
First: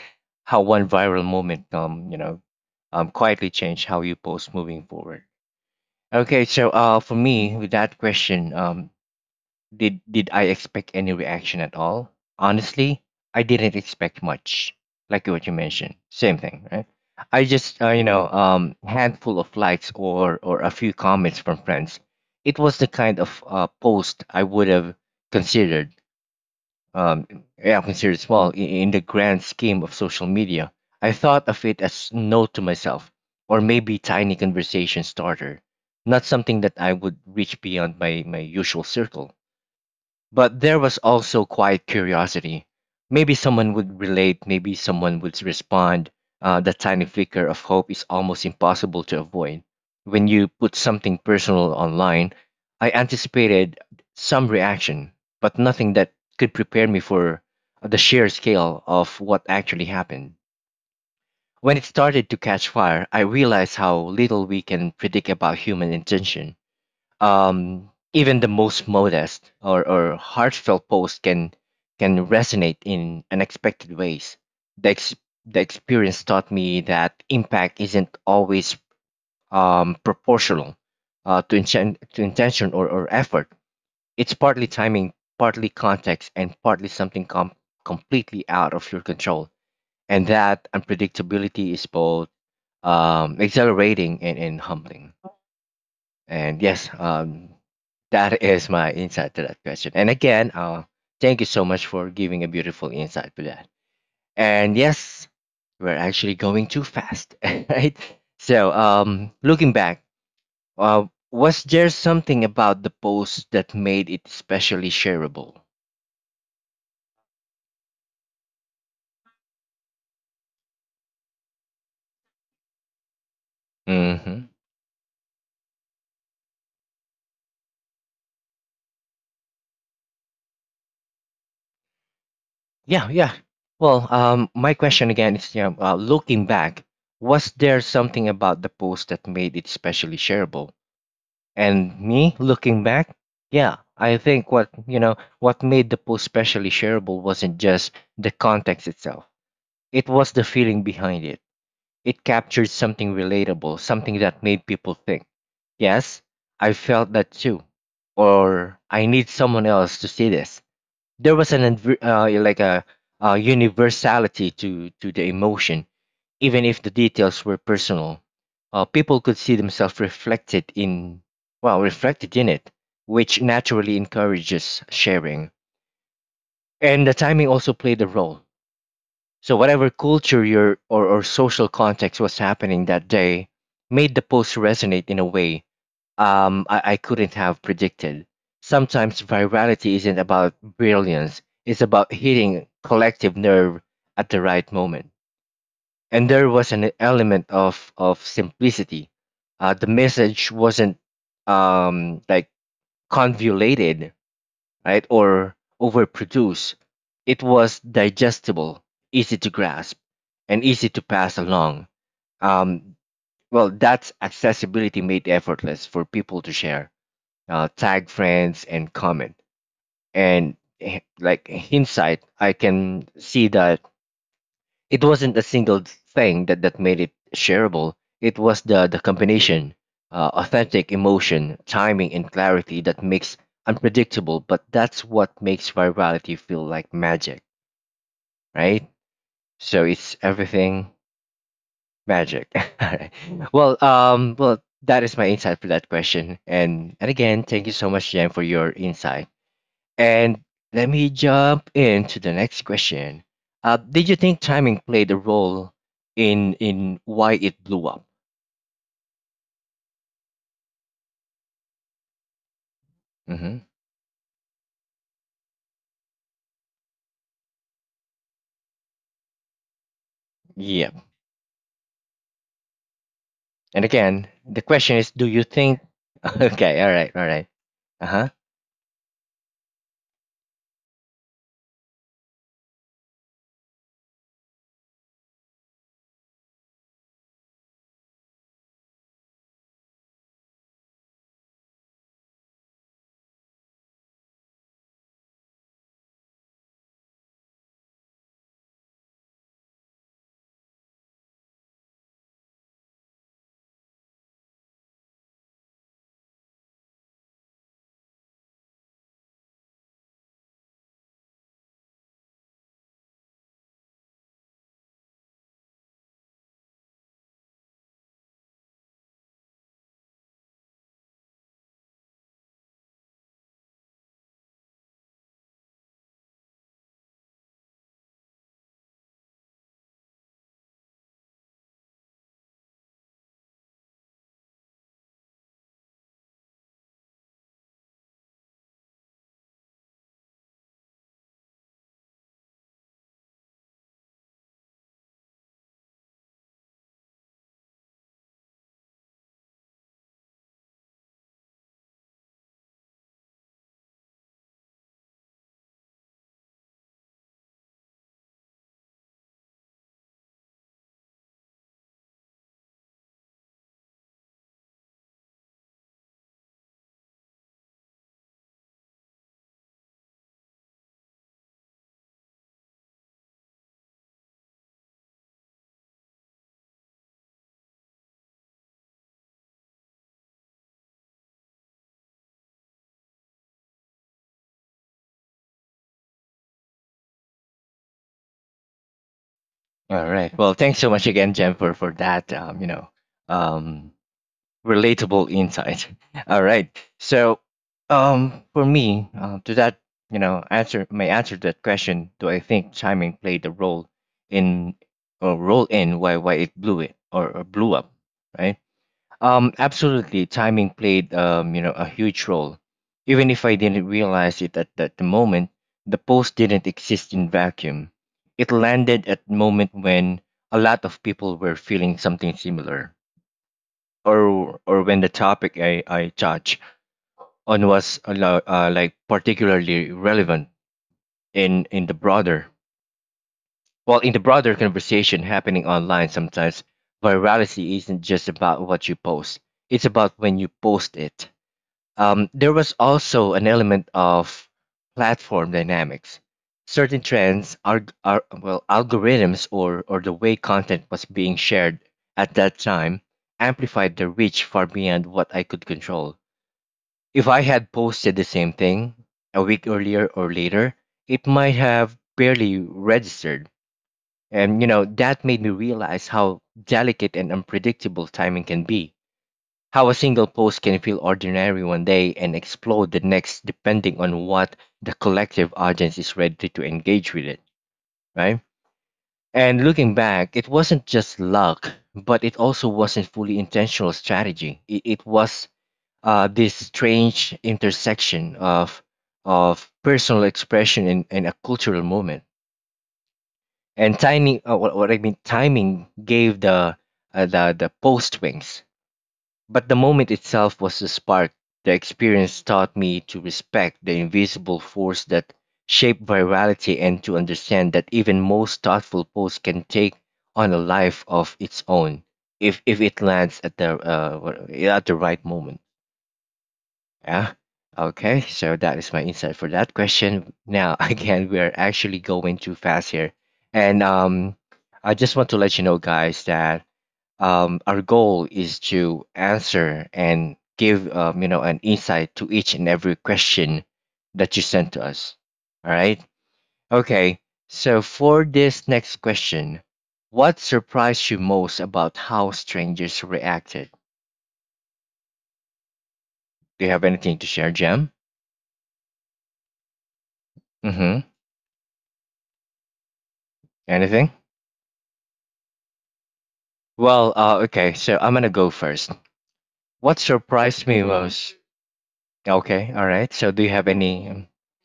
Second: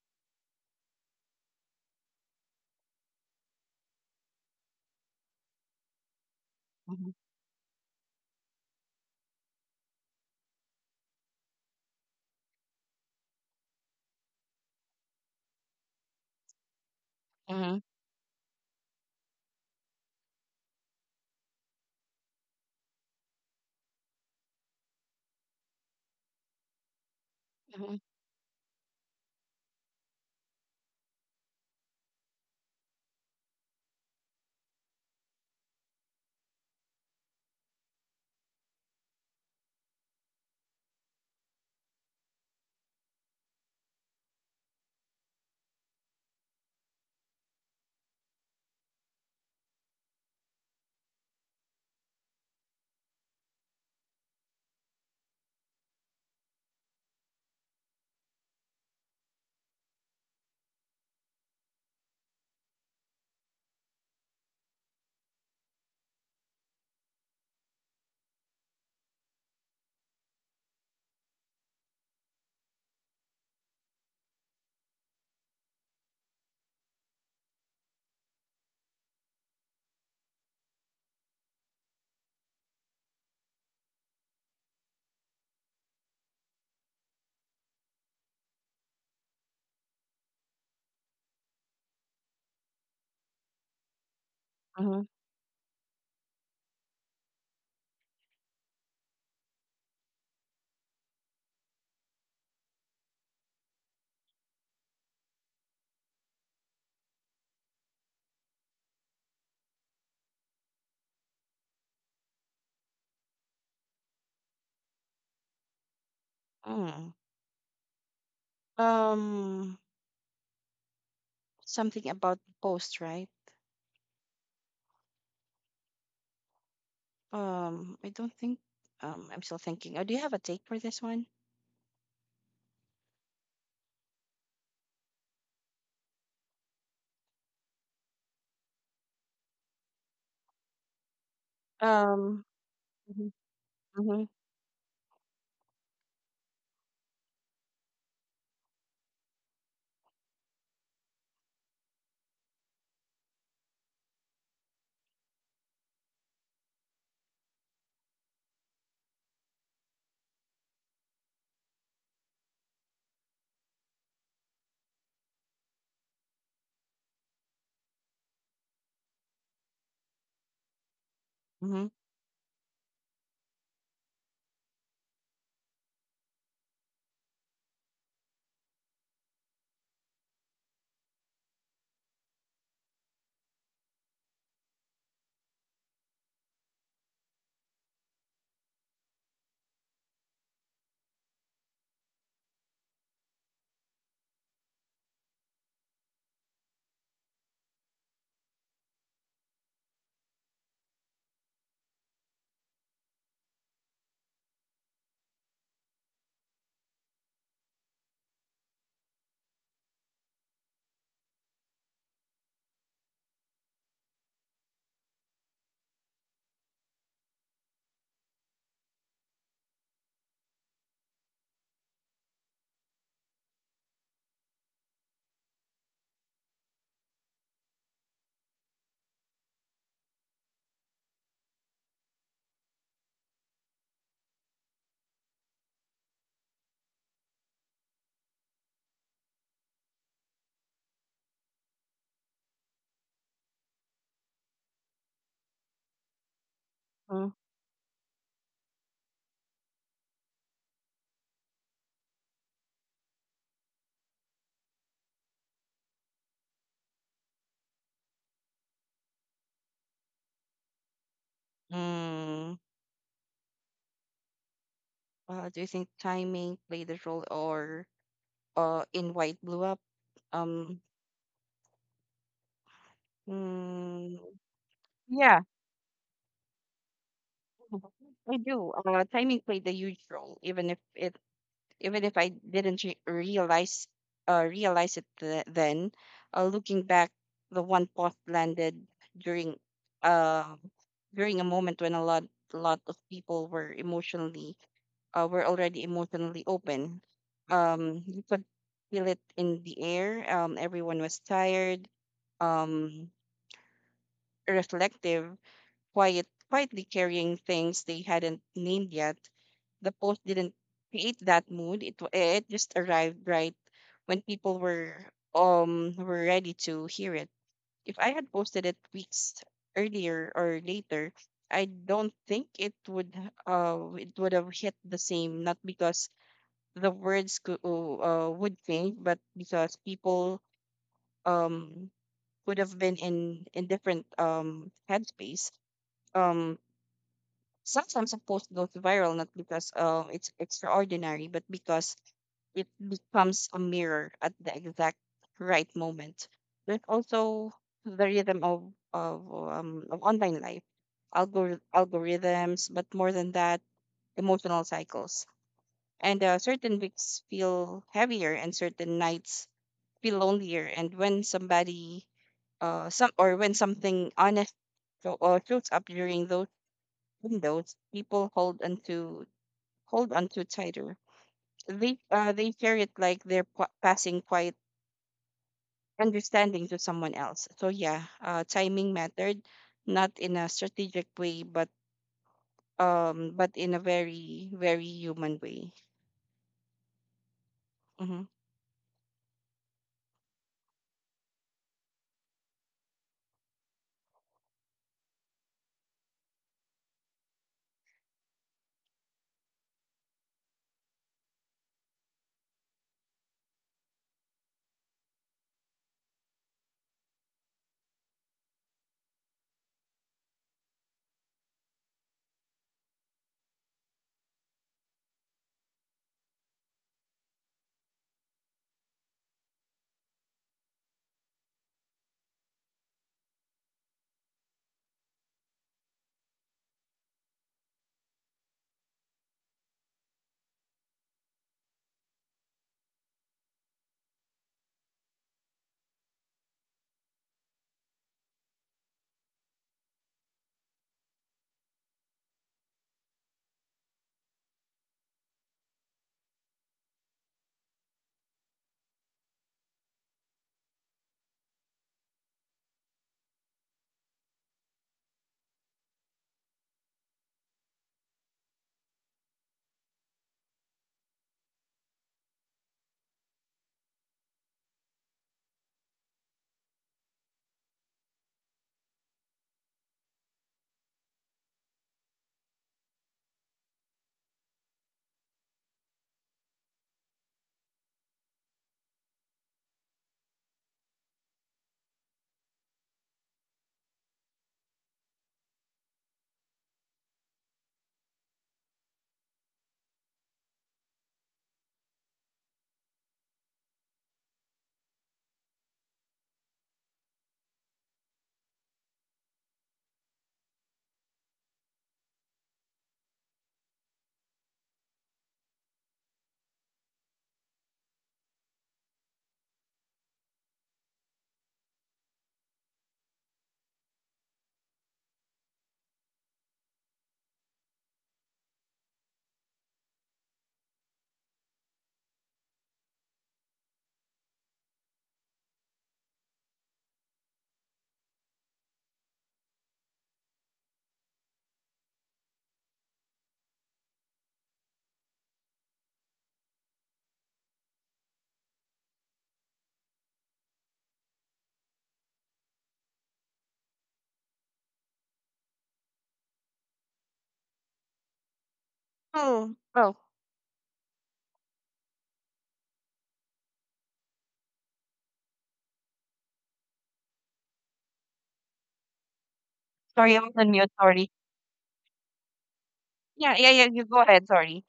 Speaker 1: How one viral moment, um, you know, um, quietly change how you post moving forward. Okay, so uh,
Speaker 2: mhm,
Speaker 1: for me with that question, um, did did I expect any reaction at all? Honestly, I didn't expect much. Like what you mentioned, same thing, right? I
Speaker 2: mhm,
Speaker 1: just uh, you know um handful of likes or or a few comments from friends. It was the kind of uh, post I would have considered um yeah
Speaker 2: mhm,
Speaker 1: considered small in, in the grand scheme of social media. I thought of it as note to myself or maybe tiny conversation starter, not something that I would reach beyond my my usual circle but there was also quiet curiosity. Maybe someone would relate, maybe someone would respond. Uh, that tiny flicker of hope is almost impossible to avoid. When you put something personal online, I anticipated some reaction, but nothing that could prepare me for the sheer scale of what actually happened. When it started to catch fire, I realized how little we can predict about human intention. Um, even the most modest or, or heartfelt post can can resonate in unexpected ways. The, ex- the experience taught me that impact isn't always um, proportional uh, to, inten- to intention or, or effort. It's partly timing, partly context, and partly something com- completely out of your control. And that unpredictability is both um, exhilarating and, and
Speaker 2: mhm,
Speaker 1: humbling. And yes, um, that is my insight to that question. And again, uh, thank you so much for giving a beautiful insight to that. And yes, we're actually going too fast, right? So, um, looking back, uh, was there something about the post that made it especially shareable?
Speaker 2: mhm. um Something about the post, right?
Speaker 1: Hmm.
Speaker 2: Um, I don't think. Um, I'm still thinking. Oh, do you have a take for this one?
Speaker 1: Yeah, yeah. Well, um, my question again is, you know, uh, looking back, was there something about the post that made it especially shareable? And me
Speaker 2: Um.
Speaker 1: looking back,
Speaker 2: Mhm,
Speaker 1: yeah, I
Speaker 2: mhm,
Speaker 1: think what you know what made the post specially shareable wasn't just the context itself. It was the feeling behind it. It captured something relatable, something that made people think, yes, I felt that too, or I need someone else to see this. There was an adver- uh, like a, a universality to to the emotion, even if the details were personal, uh, people could see themselves reflected in well
Speaker 2: mhm,
Speaker 1: reflected in it, which naturally encourages sharing. And the timing also played a role. So whatever culture your or, or social context was happening that day made the post resonate in a way um, I, I couldn't have predicted. Sometimes virality isn't about brilliance; it's about hitting collective nerve at the right moment, and there was an element of of simplicity. Uh, the message wasn't um, like convoluted, right, or overproduced. It was digestible, easy to grasp, and easy to pass along. Um, well, that's accessibility made effortless for people to share, uh, tag friends, and comment. And eh, like hindsight, I can see that it wasn't a single thing that, that made it shareable. It was the, the combination, uh, authentic emotion, timing, and clarity that makes unpredictable, but that's what makes virality feel like magic, right? So it's everything magic. Alright. Well, um, well, that is my insight for that question. And and
Speaker 2: mhm.
Speaker 1: again, thank you so much, Jen, for your insight. And let me jump into the next question. Uh, did you think timing played a role in in why it blew up?
Speaker 2: Mm.
Speaker 1: Mm-hmm.
Speaker 2: Uh, do you think timing played a role, or uh, in why blew up? Um.
Speaker 1: Yeah. And
Speaker 2: Mm,
Speaker 1: again, the question is, do
Speaker 2: yeah,
Speaker 1: you think? Okay. All right. All right. Uh huh.
Speaker 2: I do. Uh, timing played a huge role, even if it, even if I didn't re- realize, uh, realize it th- then. Uh, looking back, the one post landed during, um, during a moment when a lot lot of people were emotionally uh, were already emotionally open. Um, you could feel it in the air. Um, everyone was tired, um, reflective, quiet, quietly carrying things they hadn't named yet. The post didn't create that mood. It wa- it just arrived right when people were um were ready to hear it. If I had posted it weeks earlier or later, I don't think it would uh it would have hit the same, not because the words could, uh, would change, but because people um would have been in in different um headspace. Um Sometimes a post goes viral not because um it's extraordinary, but because it becomes a mirror at the exact right moment. There's also the rhythm of of um of online life, algor- algorithms, but more than that, emotional cycles. And uh, certain weeks feel heavier, and certain nights feel lonelier. And when somebody, uh, some or when something honest so, uh, shows up during those windows, people hold onto hold onto tighter. They uh they carry it like they're p- passing quiet understanding to someone else. So yeah, uh, timing mattered, not in a strategic way, but um, but in a very very human way. Mm-hmm.
Speaker 1: All right. Well, thanks so much again, Jen, for for that. Um, you know, um, Relatable insight. All right. So, um, for me, uh, to that, you know, answer my answer to that question. Do I think timing played a role in or role in why why it blew it or, or blew up, right? Um, absolutely, timing played um, you know, a huge role. Even if I didn't realize it at at the moment, the post didn't exist in vacuum. It landed at the moment when a lot of people were feeling something similar or or when the topic I, I touch on was a lo- uh, like particularly relevant in in the broader well in the broader conversation happening online. Sometimes virality isn't just about what you post, it's about when you post it. Um, there was also an element of platform dynamics. Certain trends are, are well algorithms or or the way content was being shared at that time amplified the reach far beyond what I could control. If I had posted the same thing a week earlier or later, it might have barely registered. And you know, that made me realize how delicate and unpredictable timing can be. How a single post can feel ordinary one day and explode the next depending on what the collective audience is ready to engage with it, right? And looking back, it wasn't just luck, but it also wasn't fully intentional strategy. It, it was uh, this strange intersection of of personal expression and, and a cultural moment. And timing, uh, what, what I mean, timing gave the uh, the the post wings, but the moment itself was the spark. The experience taught me to respect the invisible force that shaped virality and to understand that even most thoughtful posts can take on a life of its own if if it lands at the uh, at the right moment. Yeah. Okay. So that is my insight for that question. Now, again, we're actually going too fast here. And um, I just want to let you know, guys, that um, our goal is to answer and give um, you know an insight to each and every question that you sent to us. All right. Okay. So for this next question, what surprised you most about how strangers reacted? Do you have anything to share, Jem?
Speaker 2: Oh oh,
Speaker 1: Mm-hmm. Anything? Well, uh, okay, so I'm gonna go first. What
Speaker 2: sorry, I was on mute.
Speaker 1: surprised me
Speaker 2: Sorry.
Speaker 1: most? Okay, all right.
Speaker 2: Yeah
Speaker 1: So do
Speaker 2: yeah
Speaker 1: you
Speaker 2: yeah.
Speaker 1: have
Speaker 2: You go
Speaker 1: any?
Speaker 2: ahead.
Speaker 1: um,
Speaker 2: Sorry.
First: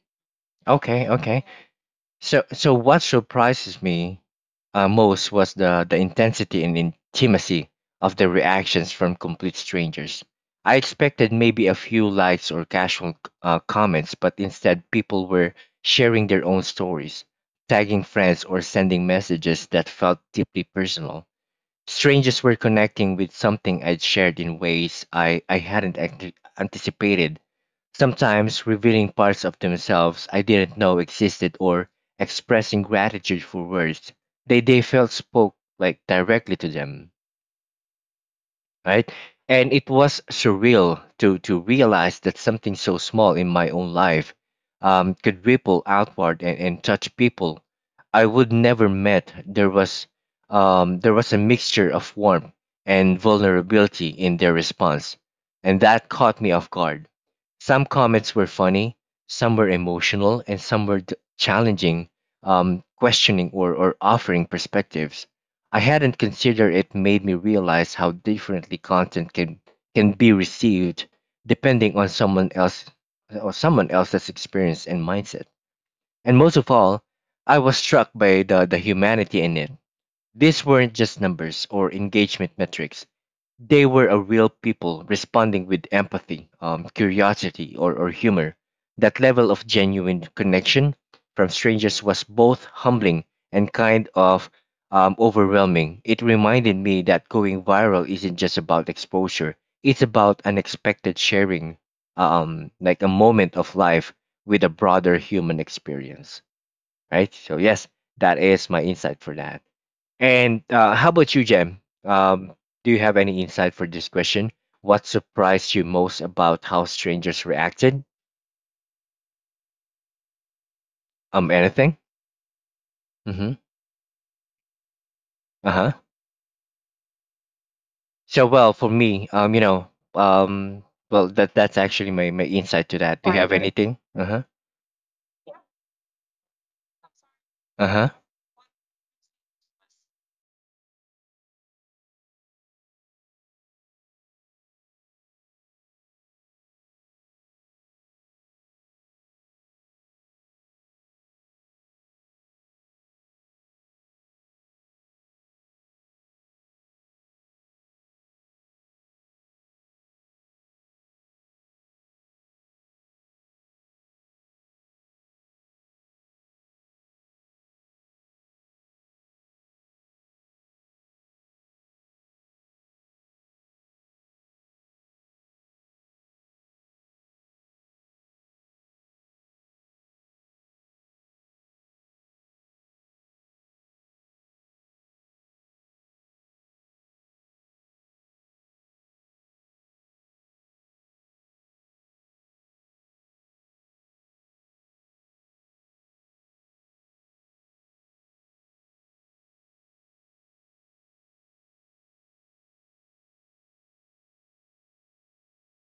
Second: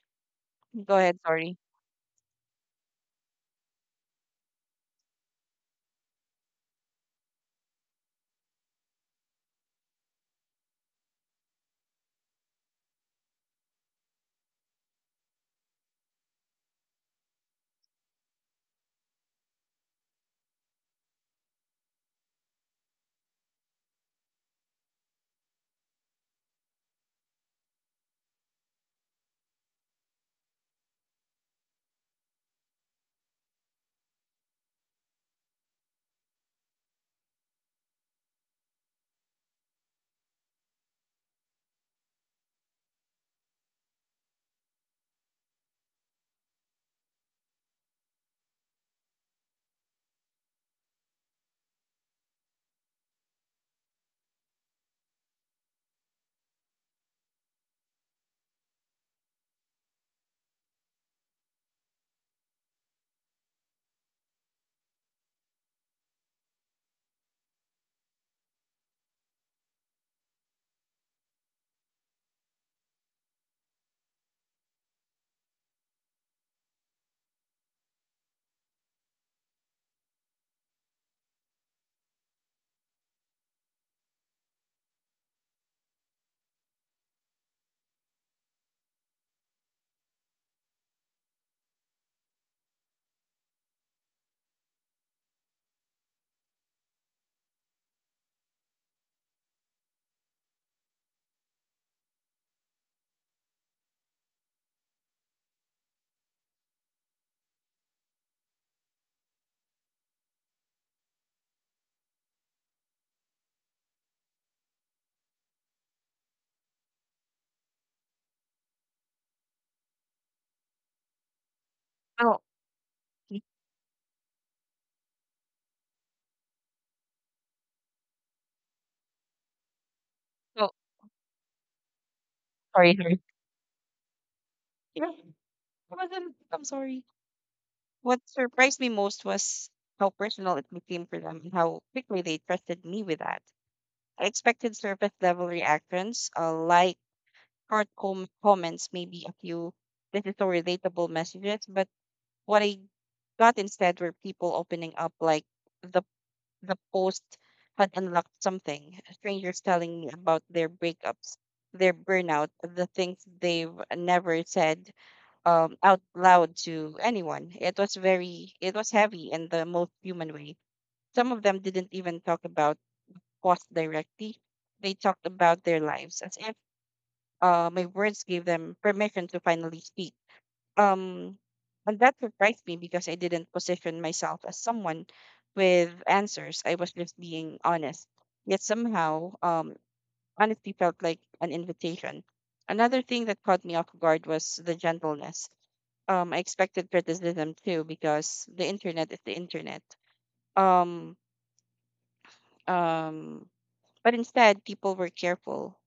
Speaker 2: Go
Speaker 1: Okay,
Speaker 2: ahead.
Speaker 1: okay.
Speaker 2: Sorry.
Speaker 1: So so what surprises me uh, most was the the intensity and intimacy of the reactions from complete strangers. I expected maybe a few likes or casual uh, comments, but instead people were sharing their own stories, tagging friends, or sending messages that felt deeply personal. Strangers were connecting with something I'd shared in ways I, I hadn't ant- anticipated, sometimes revealing parts of themselves I didn't know existed or expressing gratitude for words they, they felt spoke like directly to them, right? And it was surreal to to realize that something so small in my own life um, could ripple outward and, and touch people I would never met. There was um, there was a mixture of warmth and vulnerability in their response, and that caught me off guard. Some comments were funny, some were emotional, and some were d- challenging, um, questioning or, or offering perspectives I hadn't considered. It made me realize how differently content can can be received depending on someone else or someone else's experience and mindset. And most of all, I was struck by the, the humanity in it. These weren't just numbers or engagement metrics. They were a real people responding with empathy, um, curiosity, or, or humor. That level of genuine connection from strangers was both humbling and kind of um, overwhelming. It reminded me that going viral isn't just about exposure, it's about unexpected sharing, um, like a moment of life with a broader human experience. Right? So, yes, that is my insight for that. And uh, how about you, Jem? Um, do you have any insight for this question? What surprised you most about how strangers reacted? Um, anything?
Speaker 2: Oh
Speaker 1: Mm-hmm. Uh huh. So, well, for me, um, you know,
Speaker 2: so
Speaker 1: um, well, that that's actually my my insight
Speaker 2: sorry
Speaker 1: to
Speaker 2: sorry.
Speaker 1: that. Do you have anything? Uh huh.
Speaker 2: Yeah, I wasn't. I'm sorry.
Speaker 1: Uh huh.
Speaker 2: What surprised me most was how personal it became for them and how quickly they trusted me with that. I expected surface level reactions, uh, like hard com- comments, maybe a few this is so relatable messages, but what I got instead were people opening up, like the the post had unlocked something, strangers telling me about their breakups, their burnout, the things they've never said um out loud to anyone. It was very it was heavy in the most human way. Some of them didn't even talk about cost directly. They talked about their lives as if uh my words gave them permission to finally speak. Um and that surprised me because I didn't position myself as someone with answers. I was just being honest. Yet somehow, um, honesty felt like an invitation. Another thing that caught me off guard was the gentleness. um I expected criticism too because the internet is the internet. Um um but instead people were careful,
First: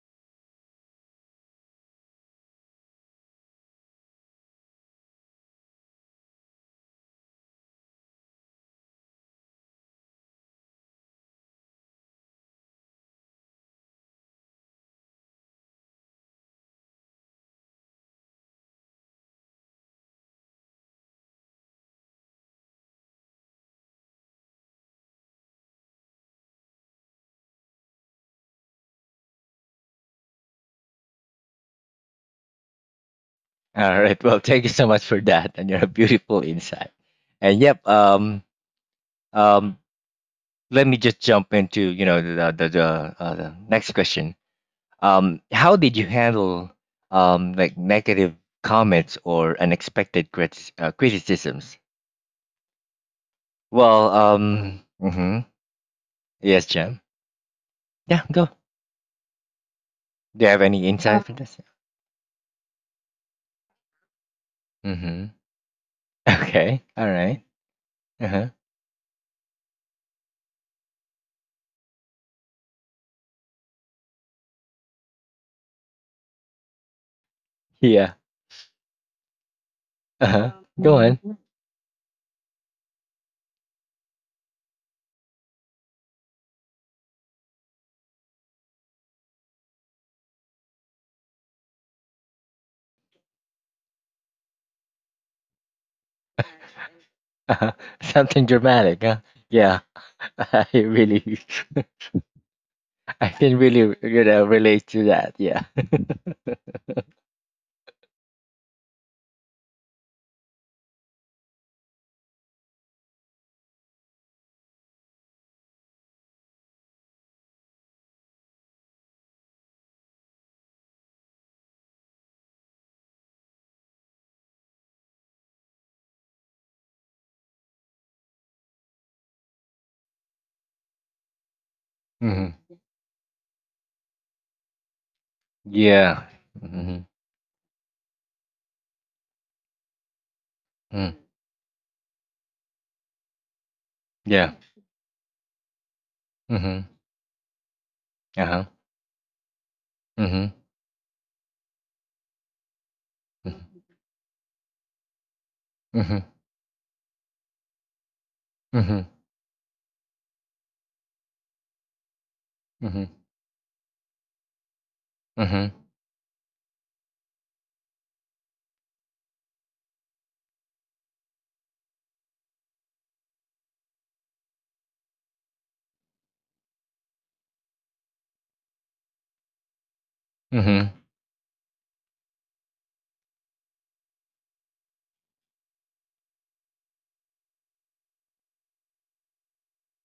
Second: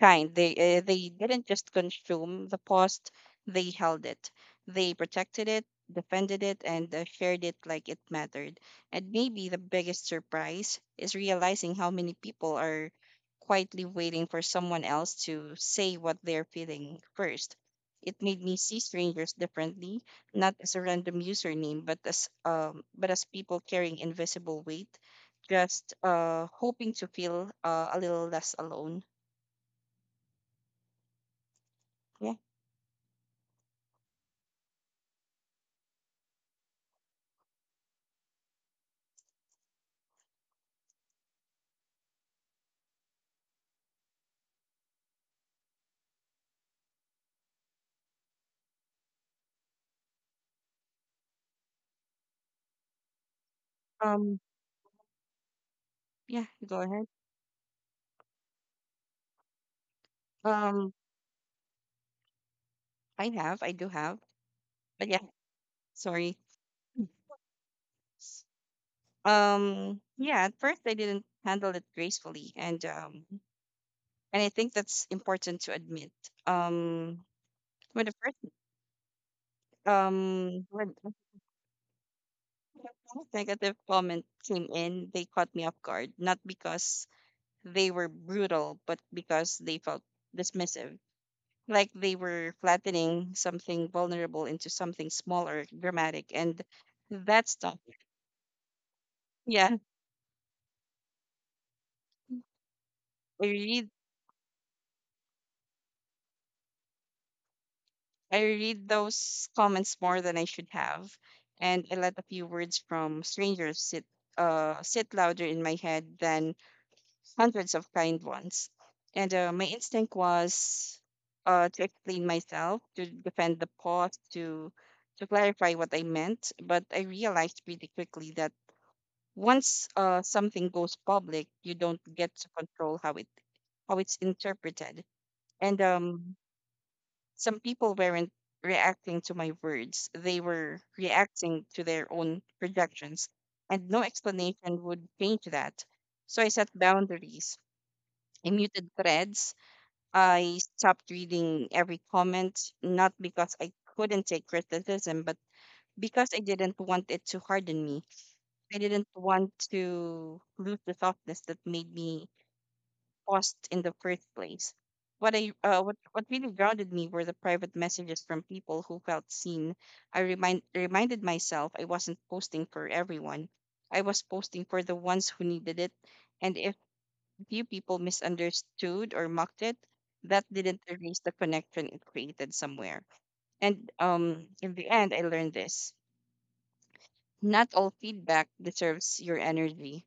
Speaker 2: kind. They uh, they didn't just consume the post; they held it, they protected it, defended it, and uh, shared it like it mattered. And maybe the biggest surprise is realizing how many people are quietly waiting for someone else to say what they're feeling first. It made me see strangers differently, not as a random username, but as um, but as people carrying invisible weight, just uh, hoping to feel uh, a little less alone. Yeah.
Speaker 1: All right. Well, thank you so much for that and your beautiful insight. And yep. Um. Um. Let me just jump into you know the the the, uh, the next question. Um, how did you handle um, like negative comments or unexpected crit- uh, criticisms? Well,
Speaker 2: Um,
Speaker 1: um, hmm
Speaker 2: yeah,
Speaker 1: yes,
Speaker 2: you go
Speaker 1: Jim.
Speaker 2: ahead.
Speaker 1: Yeah, go. Do you have any
Speaker 2: Um,
Speaker 1: insight for this?
Speaker 2: I have, I do have, but yeah,
Speaker 1: Mm-hmm.
Speaker 2: sorry.
Speaker 1: Okay. All right. Uh huh.
Speaker 2: Um, yeah, at first I didn't handle it gracefully, and um, and I think that's important to admit. Um, when the
Speaker 1: Yeah.
Speaker 2: first
Speaker 1: Uh huh.
Speaker 2: um when
Speaker 1: Go
Speaker 2: the
Speaker 1: on.
Speaker 2: first negative comment came in, they caught me off guard, not because they were brutal, but because they felt dismissive, like they were flattening something vulnerable into something small or dramatic. And that
Speaker 1: Uh-huh.
Speaker 2: stuff,
Speaker 1: Something dramatic, huh?
Speaker 2: yeah,
Speaker 1: Yeah. I really, I
Speaker 2: I
Speaker 1: can
Speaker 2: read
Speaker 1: really, you know, relate to that. Yeah.
Speaker 2: i read those comments more than I should have, and I let a few words from strangers sit uh sit louder in my head than hundreds of kind ones. And uh, my instinct was uh to explain myself, to defend the pause, to to clarify what I meant. But I realized pretty quickly that once uh, something goes public, you don't get to
Speaker 1: Mhm.
Speaker 2: control how it how it's interpreted. And
Speaker 1: Yeah.
Speaker 2: um,
Speaker 1: Mhm.
Speaker 2: some people weren't reacting to my words; they were
Speaker 1: Mm.
Speaker 2: reacting to their own projections, and no
Speaker 1: Yeah.
Speaker 2: explanation would change that. So I set
Speaker 1: Mhm.
Speaker 2: boundaries. I
Speaker 1: Uh-huh.
Speaker 2: muted threads.
Speaker 1: Mhm.
Speaker 2: I stopped reading every comment, not because I couldn't take criticism, but
Speaker 1: Mhm.
Speaker 2: because I didn't want it to harden me. I
Speaker 1: Mhm.
Speaker 2: didn't want to lose the softness that made me
Speaker 1: Mhm.
Speaker 2: paused in the first place. What I
Speaker 1: Mhm.
Speaker 2: uh, what what really grounded me were the private messages from people who felt seen. I remind reminded myself I wasn't posting for everyone. I was posting for the ones who needed it, and if few people misunderstood or mocked it, that didn't
Speaker 1: Mhm.
Speaker 2: erase the connection it created somewhere. And um, in the end, I learned this. Not all feedback deserves your energy.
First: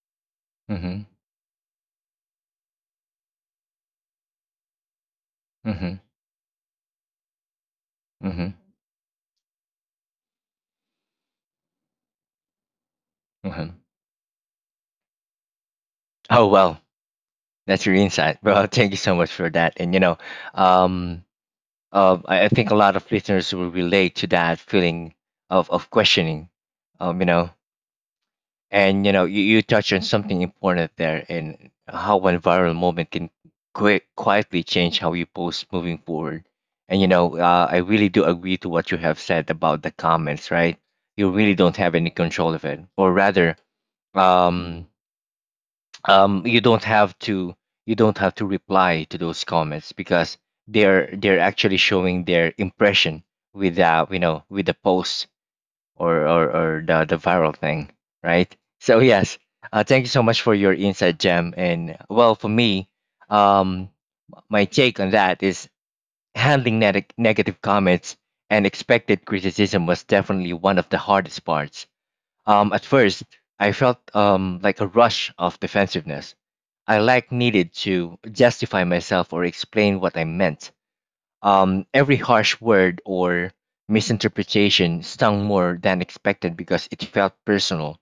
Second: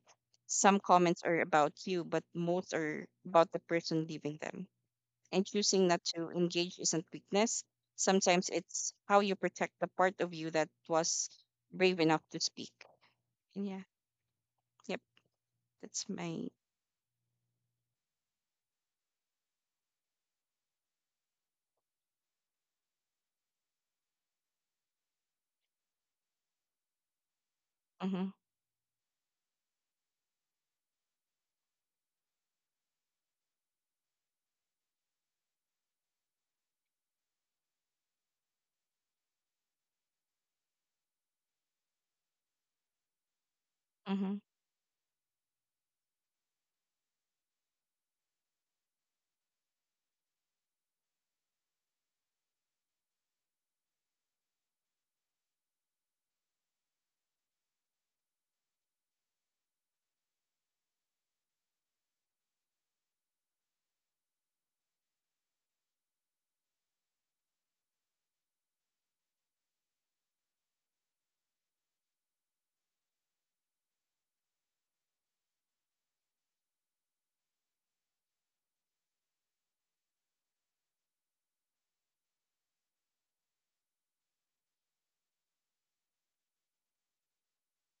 Speaker 1: Mhm.
Speaker 2: Some
Speaker 1: Mhm.
Speaker 2: comments are about you, but most are about the person leaving them. And choosing
Speaker 1: Mhm.
Speaker 2: not to engage isn't weakness. Sometimes
Speaker 1: Mhm.
Speaker 2: it's how you protect the part of you that was brave enough to speak. And yeah,
Speaker 1: Mhm.
Speaker 2: yep, that's my.
Speaker 1: Oh well, that's your insight. Well, thank you so much for that. And you know, um, uh, I I think a lot of listeners will relate to that feeling of of questioning. Um, you know,
Speaker 2: Mm-hmm,
Speaker 1: and you know you, you touch on something important there and how one viral moment can qui- quietly change how you post moving forward. And you know uh, I really do agree to what you have said about the comments, right? You really don't have any control of it, or rather
Speaker 2: mm-hmm,
Speaker 1: um um you don't have to you don't have to reply to those comments because they're they're actually showing their impression with uh you know with the post or or, or the, the viral thing, right? So yes, uh, thank you so much for your insight, Gem. And well, for me, um, my take on that is handling neg- negative comments and expected criticism was definitely one of the hardest parts. Um, at first, I felt um like a rush of defensiveness. I like needed to justify myself or explain what I meant. um, every harsh word or misinterpretation stung more than expected because it felt personal,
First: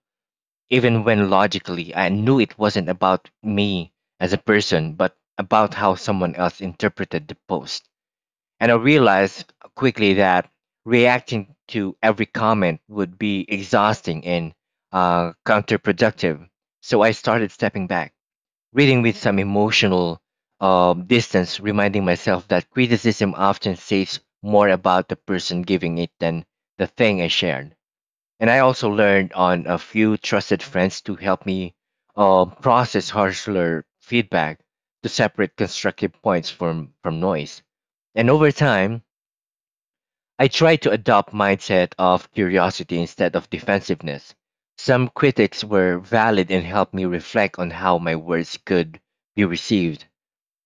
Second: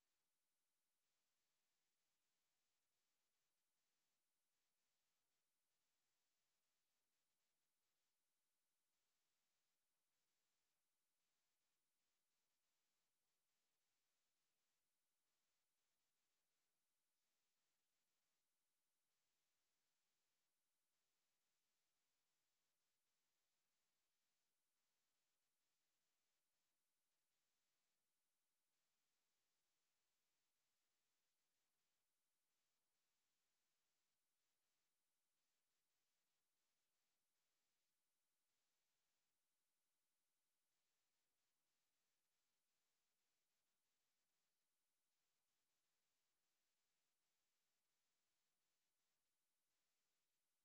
Speaker 1: even when logically I knew it wasn't about me as a person, but about how someone else interpreted the post. And I realized quickly that reacting to every comment would be exhausting and uh, counterproductive. So I started stepping back, reading with some emotional uh, distance, reminding myself that criticism often says more about the person giving it than the thing I shared. And I also learned on a few trusted friends to help me uh, process harsher feedback to separate constructive points from, from noise. And over time, I tried to adopt mindset of curiosity instead of defensiveness. Some critics were valid and helped me reflect on how my words could be received.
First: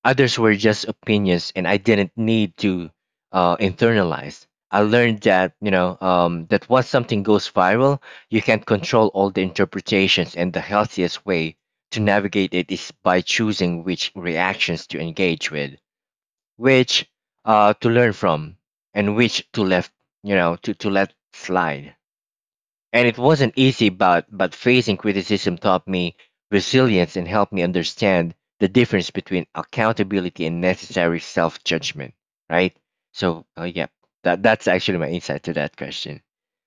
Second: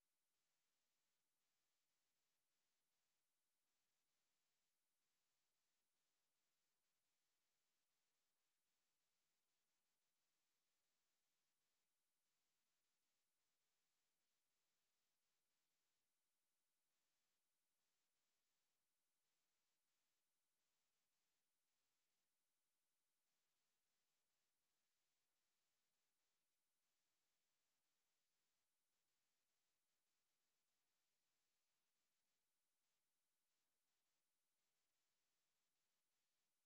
Speaker 1: Others were just opinions, and I didn't need to uh, internalize. I learned that you know um, that once something goes viral, you can't control all the interpretations, and the healthiest way to navigate it is by choosing which reactions to engage with, which uh, to learn from, and which to left you know to to let slide. And it wasn't easy, but but facing criticism taught me resilience and helped me understand the difference between accountability and necessary self judgment. Right. So, uh, yeah, that that's actually my insight to that question.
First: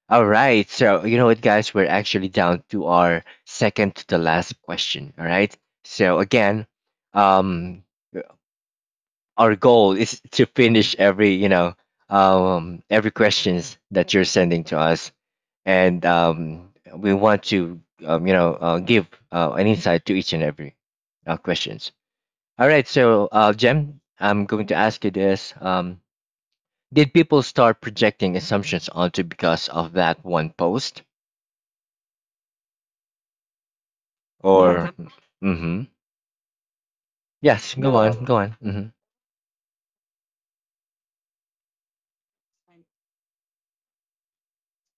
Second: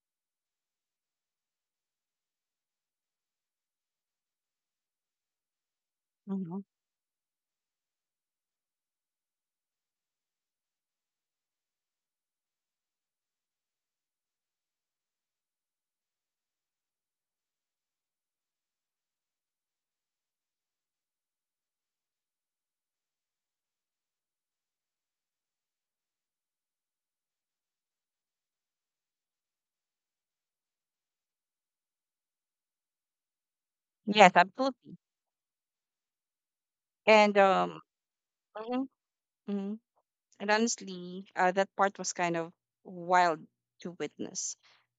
Speaker 1: All right. So you know what, guys, we're actually down to our second to the last question. All right. So
Speaker 2: mm-hmm.
Speaker 1: again, um, our goal is to finish every you know um every questions that you're sending to us, and um, we want to um, you know uh, give uh, an insight to each and every uh, questions. All right, so uh, Jem, I'm going to ask you this: um, did people start projecting assumptions onto because of that one post,
Speaker 2: Yes,
Speaker 1: or?
Speaker 2: absolutely.
Speaker 1: Mm-hmm.
Speaker 2: And
Speaker 1: Yes,
Speaker 2: um,
Speaker 1: go on, go on. Mm-hmm.
Speaker 2: mhm, mhm. And honestly, uh, that part was kind of wild to witness.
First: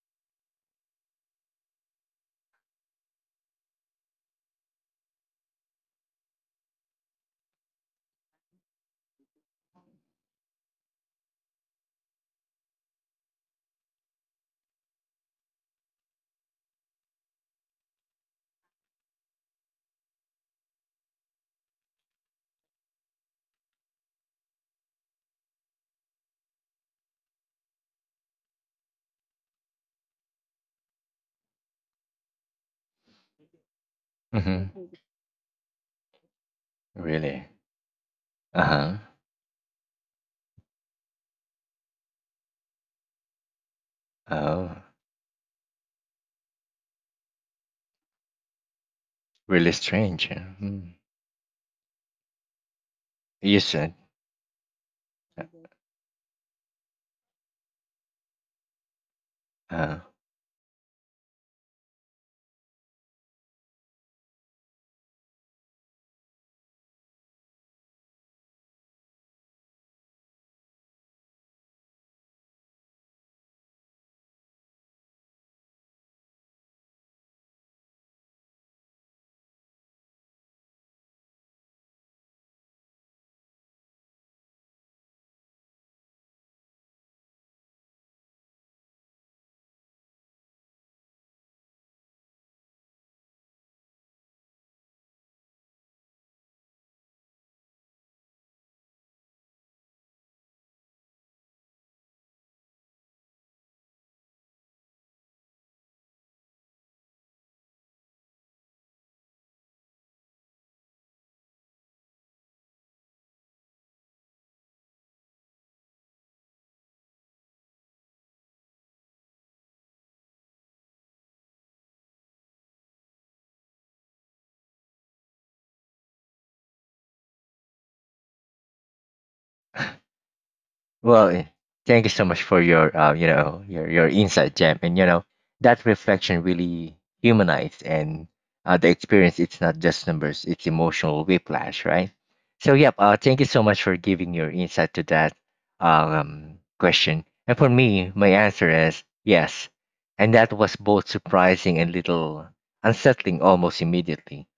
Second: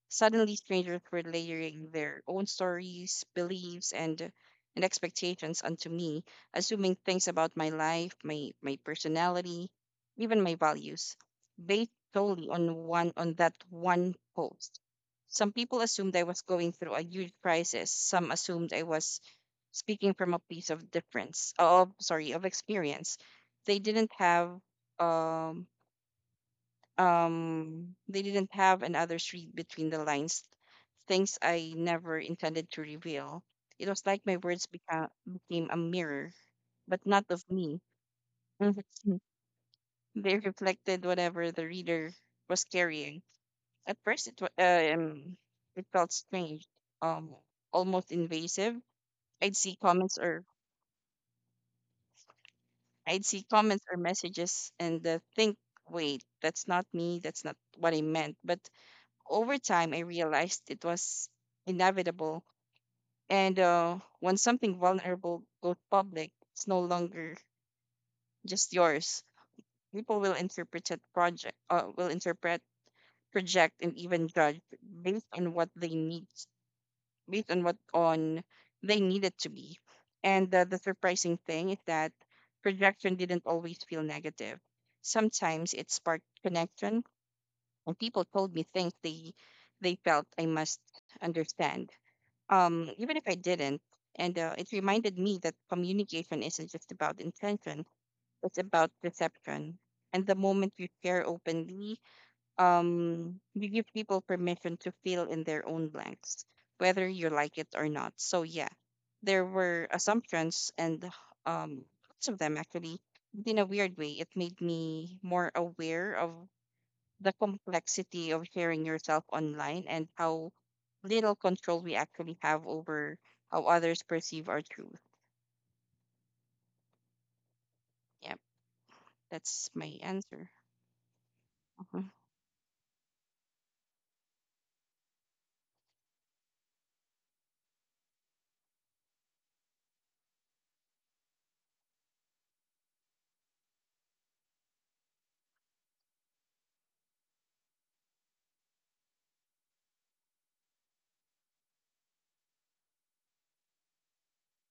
Speaker 2: Suddenly, strangers were layering their own stories, beliefs, and and expectations onto me, assuming things about my life, my my personality, even my values, based solely on one on that one post. Some people assumed I was going through a huge crisis. Some assumed I was speaking from a place of difference, of sorry, of experience. They didn't have um um they didn't have another street between the lines, things I never intended to reveal. It was like my
Speaker 1: Mm-hmm.
Speaker 2: words beca- became a mirror, but not of
Speaker 1: Really?
Speaker 2: me.
Speaker 1: Uh
Speaker 2: Mhm.
Speaker 1: huh.
Speaker 2: They reflected whatever the reader was carrying. At first it wa-
Speaker 1: Oh,
Speaker 2: uh, um it felt strange, um almost invasive. I'd
Speaker 1: really
Speaker 2: see comments
Speaker 1: strange.
Speaker 2: or
Speaker 1: Mm.
Speaker 2: i'd see
Speaker 1: You
Speaker 2: comments
Speaker 1: said.
Speaker 2: or messages and uh, think, wait, that's not me, that's not what I meant. But over time, I
Speaker 1: Uh.
Speaker 2: realized it was inevitable. And uh, when something vulnerable goes public, it's no longer just yours. People will interpret it project, uh, will interpret, project, and even judge based on what they need, based on what on they need it to be. And uh, the surprising thing is that projection didn't always feel negative. Sometimes it sparked connection, and people told me things they they felt I must understand, um, even if I didn't. And uh, it reminded me that communication isn't just about intention, it's about perception. And the moment you share openly, um, you give people permission to fill in their own blanks, whether you like it or not. So, yeah, there were assumptions, and um, lots of them actually. But in a weird way, it made me more aware of the complexity of sharing yourself online and how little control we actually have over how others perceive our truth. Yep, that's my answer.
Speaker 1: Well, eh,
Speaker 2: Mhm.
Speaker 1: thank you so much for your, uh, you know, your your insight, Jam, and you know that reflection really humanized and uh, the experience. It's not just numbers; it's emotional whiplash, right? So, yep. Uh, thank you so much for giving your insight to that um question. And for me, my answer is yes, and that was both surprising and little unsettling almost immediately.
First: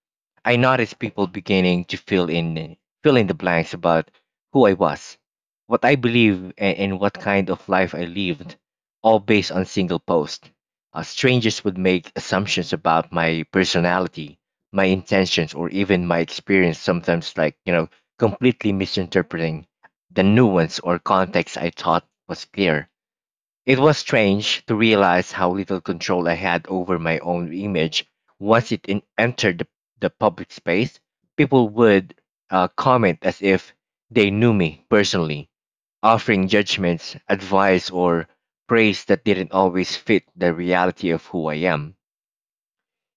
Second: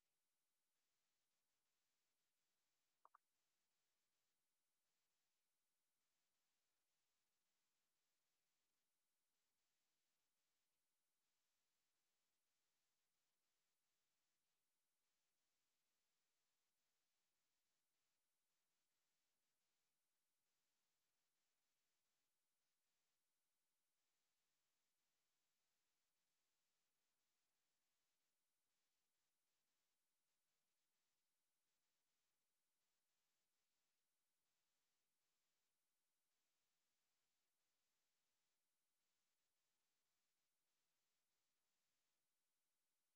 Speaker 1: I noticed people beginning to fill in fill in the blanks about who I was, what I believe, and, and what kind of life I lived, all based on single post. Uh, strangers would make assumptions about my personality, my intentions, or even my experience. Sometimes, like you know, completely misinterpreting the nuance or context I thought was clear. It was strange to realize how little control I had over my own image once it in- entered the, the public space. People would uh, comment as if they knew me personally, offering judgments, advice, or praise that didn't always fit the reality of who I am.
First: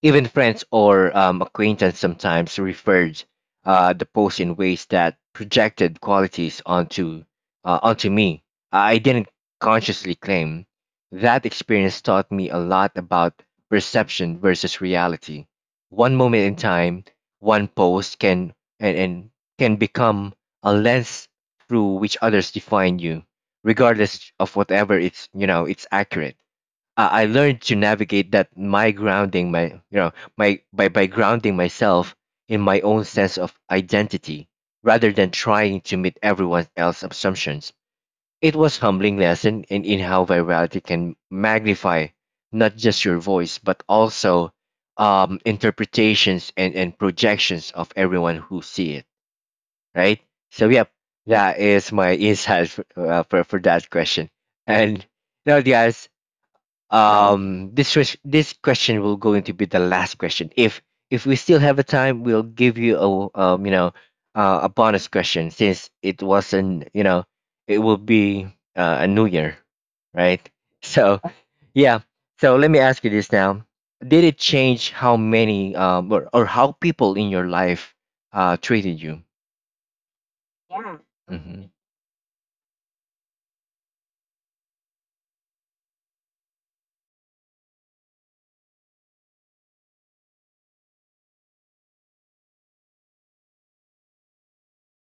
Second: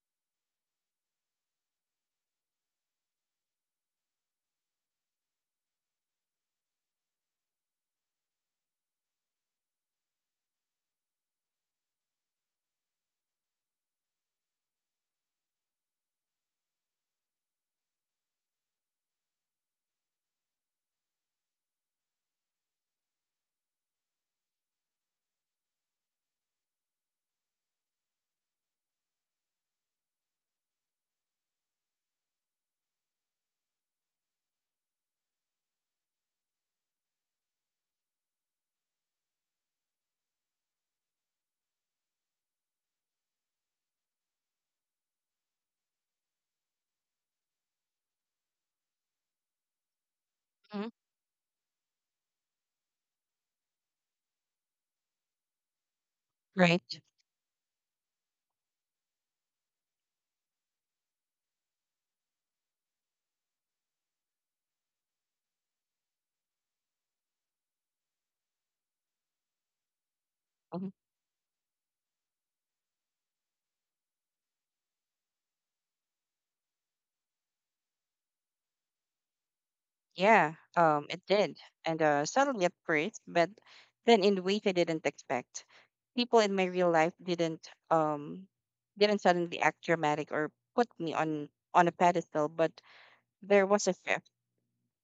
Speaker 1: Even friends or um, acquaintances sometimes referred uh, the post in ways that projected qualities onto uh, onto me. I didn't consciously claim. That experience taught me a lot about perception versus reality. One moment in time, one post can and, and can become a lens through which others define you, regardless of whatever it's you know it's accurate. I I learned to navigate that my grounding my you know my by by grounding myself in my own sense of identity rather than trying to meet everyone else's assumptions. It was humbling lesson in, in how virality can magnify not just your voice but also um interpretations and, and projections of everyone who see it. Right? So
Speaker 2: Mhm.
Speaker 1: yep, that is my insight for, uh, for, for that question. And now guys
Speaker 2: Right.
Speaker 1: um, this ques- this question will going to be the last question. If if we still have a time, we'll give you a um, you know uh, a bonus question since it wasn't you know it will be uh, a new year, right?
Speaker 2: Mhm.
Speaker 1: So yeah, so let me ask you this now: Did it change how many um or, or how people in your life uh treated you?
Speaker 2: Yeah, um, it did.
Speaker 1: hmm
Speaker 2: And uh, Subtly at first, but then in a way I didn't expect. People in my real life didn't um didn't suddenly act dramatic or put me on on a pedestal, but there was a shift.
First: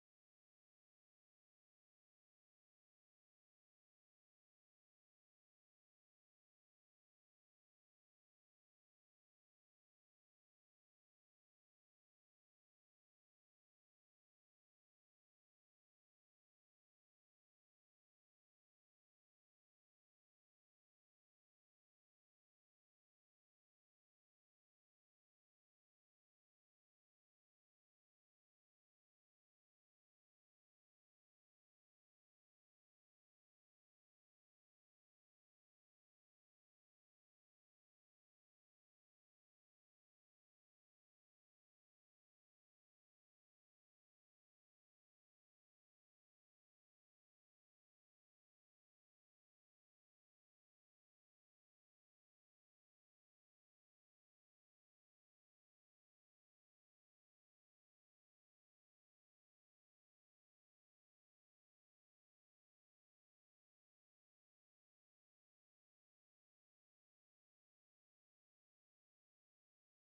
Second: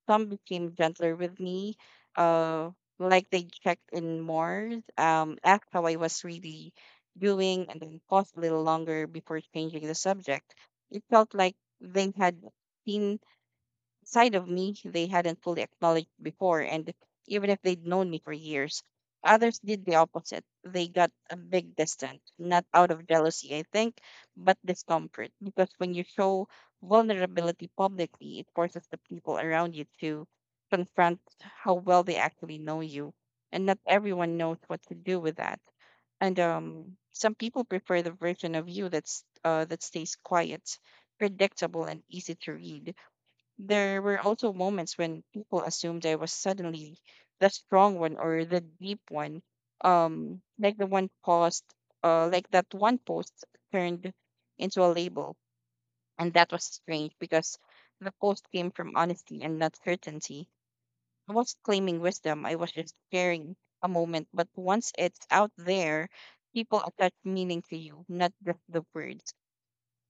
Speaker 2: Some became gentler with me, uh, like they checked in more, um, asked how I was really doing, and then paused a little longer before changing the subject. It felt like they had seen side of me they hadn't fully acknowledged before, and even if they'd known me for years. Others did the opposite. They got a big distance, not out of jealousy, I think, but discomfort. Because when you show vulnerability publicly, it forces the people around you to confront how well they actually know you. And not everyone knows what to do with that. And um, Some people prefer the version of you that's uh, that stays quiet, predictable, and easy to read. There were also moments when people assumed I was suddenly the strong one or the deep one. Um, like the one post, uh, like that one post turned into a label, and that was strange because the post came from honesty and not certainty. I wasn't claiming wisdom; I was just sharing a moment. But once it's out there, people attach meaning to you, not just the words.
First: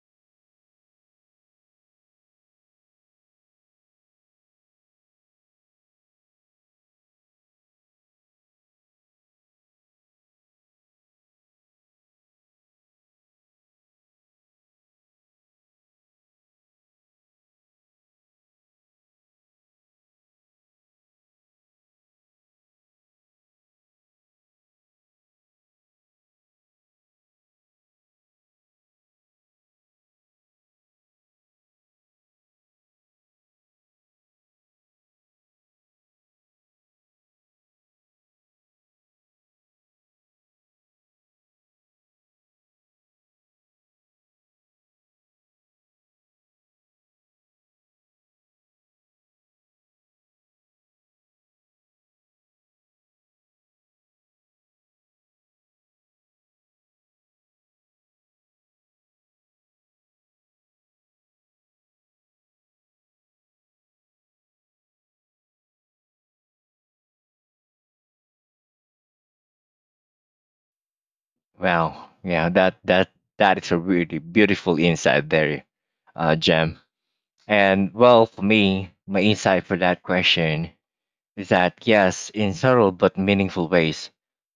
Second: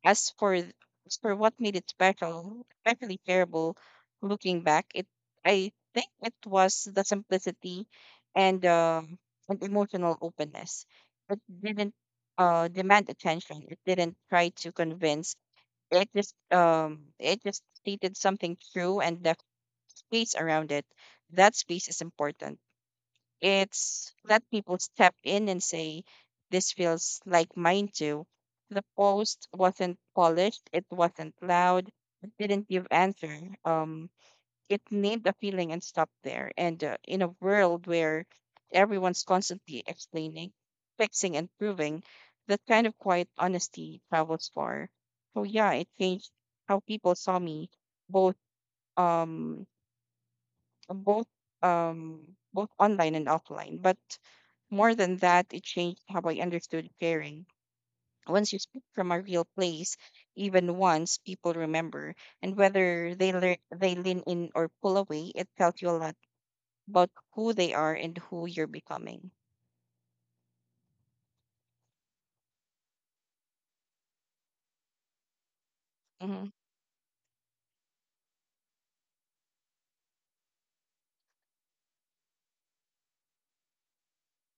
Speaker 2: As for th- as for what made it special, especially terrible, looking back, it I think it was the simplicity and um and emotional openness. It didn't uh demand attention. It didn't try to convince. It just um it just stated something true and the space around it. That space is important. It's let people step in and say, "This feels like mine too." The post wasn't polished, it wasn't loud, it didn't give answer. Um, it named the feeling and stopped there. And uh, In a world where everyone's constantly explaining, fixing, and proving, that kind of quiet honesty travels far. So yeah, it changed how people saw me, both um both um both online and offline. But more than that, it changed how I understood caring. Once you speak from a real place, even once, people remember. And whether they lear they lean in or pull away, it tells you a lot about who they are and who you're becoming.
Speaker 1: Wow, yeah, that that that is a really beautiful insight there, uh,
Speaker 2: Mm-hmm.
Speaker 1: Jam. And well, for me, my insight for that question is that yes, in subtle but meaningful ways,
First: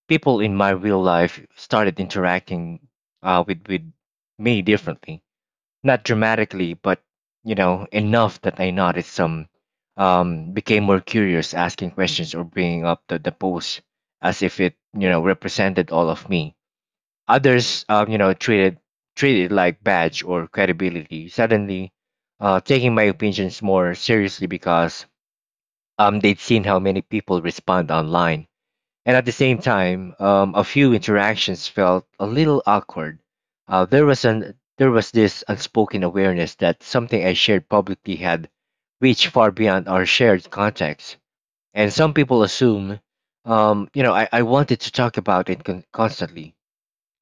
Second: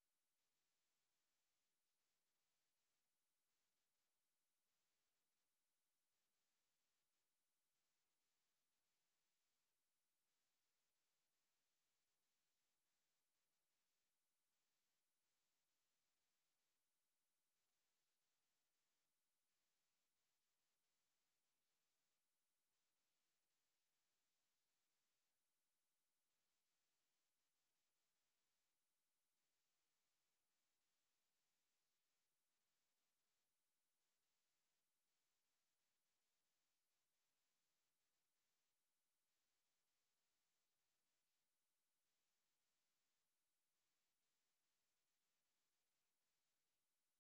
Speaker 1: people in my real life started interacting uh, with with me differently. Not dramatically, but you know enough that I noticed some, um, became more curious, asking questions or bringing up the the post as if it you know represented all of me. Others, um, you know, treated treated like badge or credibility. Suddenly, uh, taking my opinions more seriously because um, they'd seen how many people respond online. And at the same time, um, a few interactions felt a little awkward. Uh, there was an there was this unspoken awareness that something I shared publicly had reached far beyond our shared context. And some people assume, um, you know, I, I wanted to talk about it con- constantly,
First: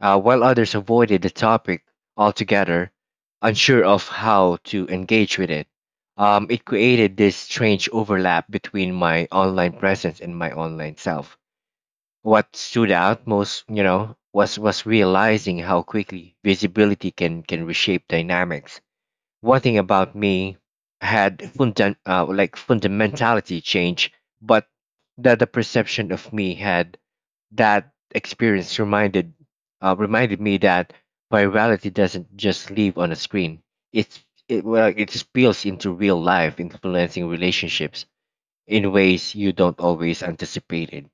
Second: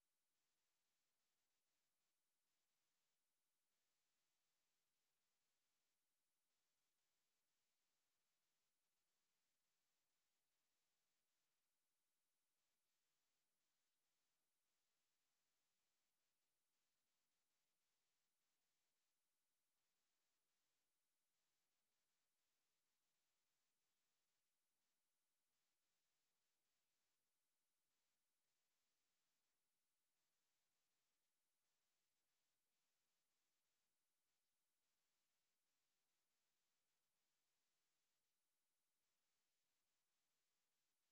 Speaker 1: uh, while others avoided the topic altogether, unsure of how to engage with it. Um, it created this strange overlap between my online presence and my online self. What stood out most, you know, was was realizing how quickly visibility can can reshape dynamics. One thing about me had fundam- uh, like fundamentality change, but that the perception of me had. That experience reminded uh, reminded me that virality doesn't just live on a screen. It's it well, it spills into real life, influencing relationships in ways you don't always anticipate it.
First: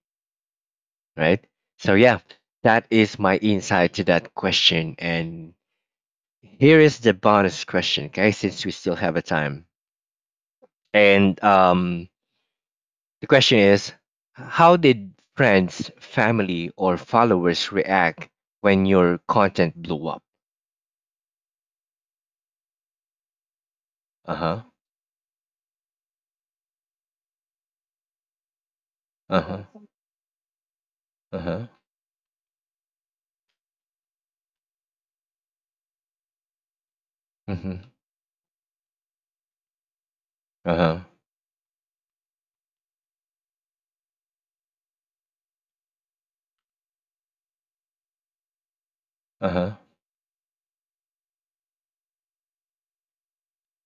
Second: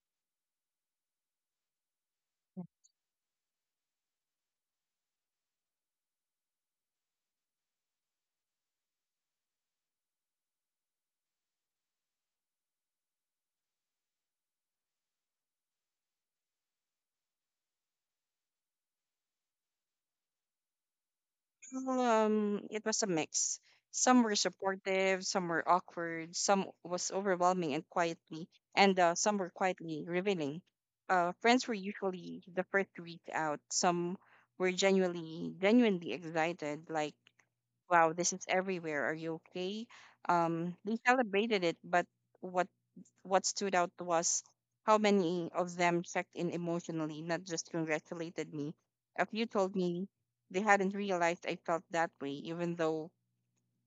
Speaker 1: Right. So yeah, that is my insight to that question. And here is the bonus question, okay? Since we still have a time, and um, the question is: how did friends, family, or followers react when your content blew up?
Speaker 2: Um, it was a mix. Some
Speaker 1: Uh
Speaker 2: were
Speaker 1: huh.
Speaker 2: supportive, some were awkward, some was overwhelming and quietly, and uh, some
Speaker 1: Uh
Speaker 2: were
Speaker 1: huh.
Speaker 2: quietly revealing. Uh,
Speaker 1: Uh
Speaker 2: friends
Speaker 1: huh.
Speaker 2: were usually the first to reach out. Some were genuinely, genuinely excited, like,
Speaker 1: Mm-hmm.
Speaker 2: "Wow, this is everywhere. Are you okay?" Um,
Speaker 1: Uh
Speaker 2: they
Speaker 1: huh.
Speaker 2: celebrated it, but what what stood out was how many of them checked in emotionally, not just congratulated me. A few
Speaker 1: Uh
Speaker 2: told
Speaker 1: huh.
Speaker 2: me they hadn't realized I felt that way, even though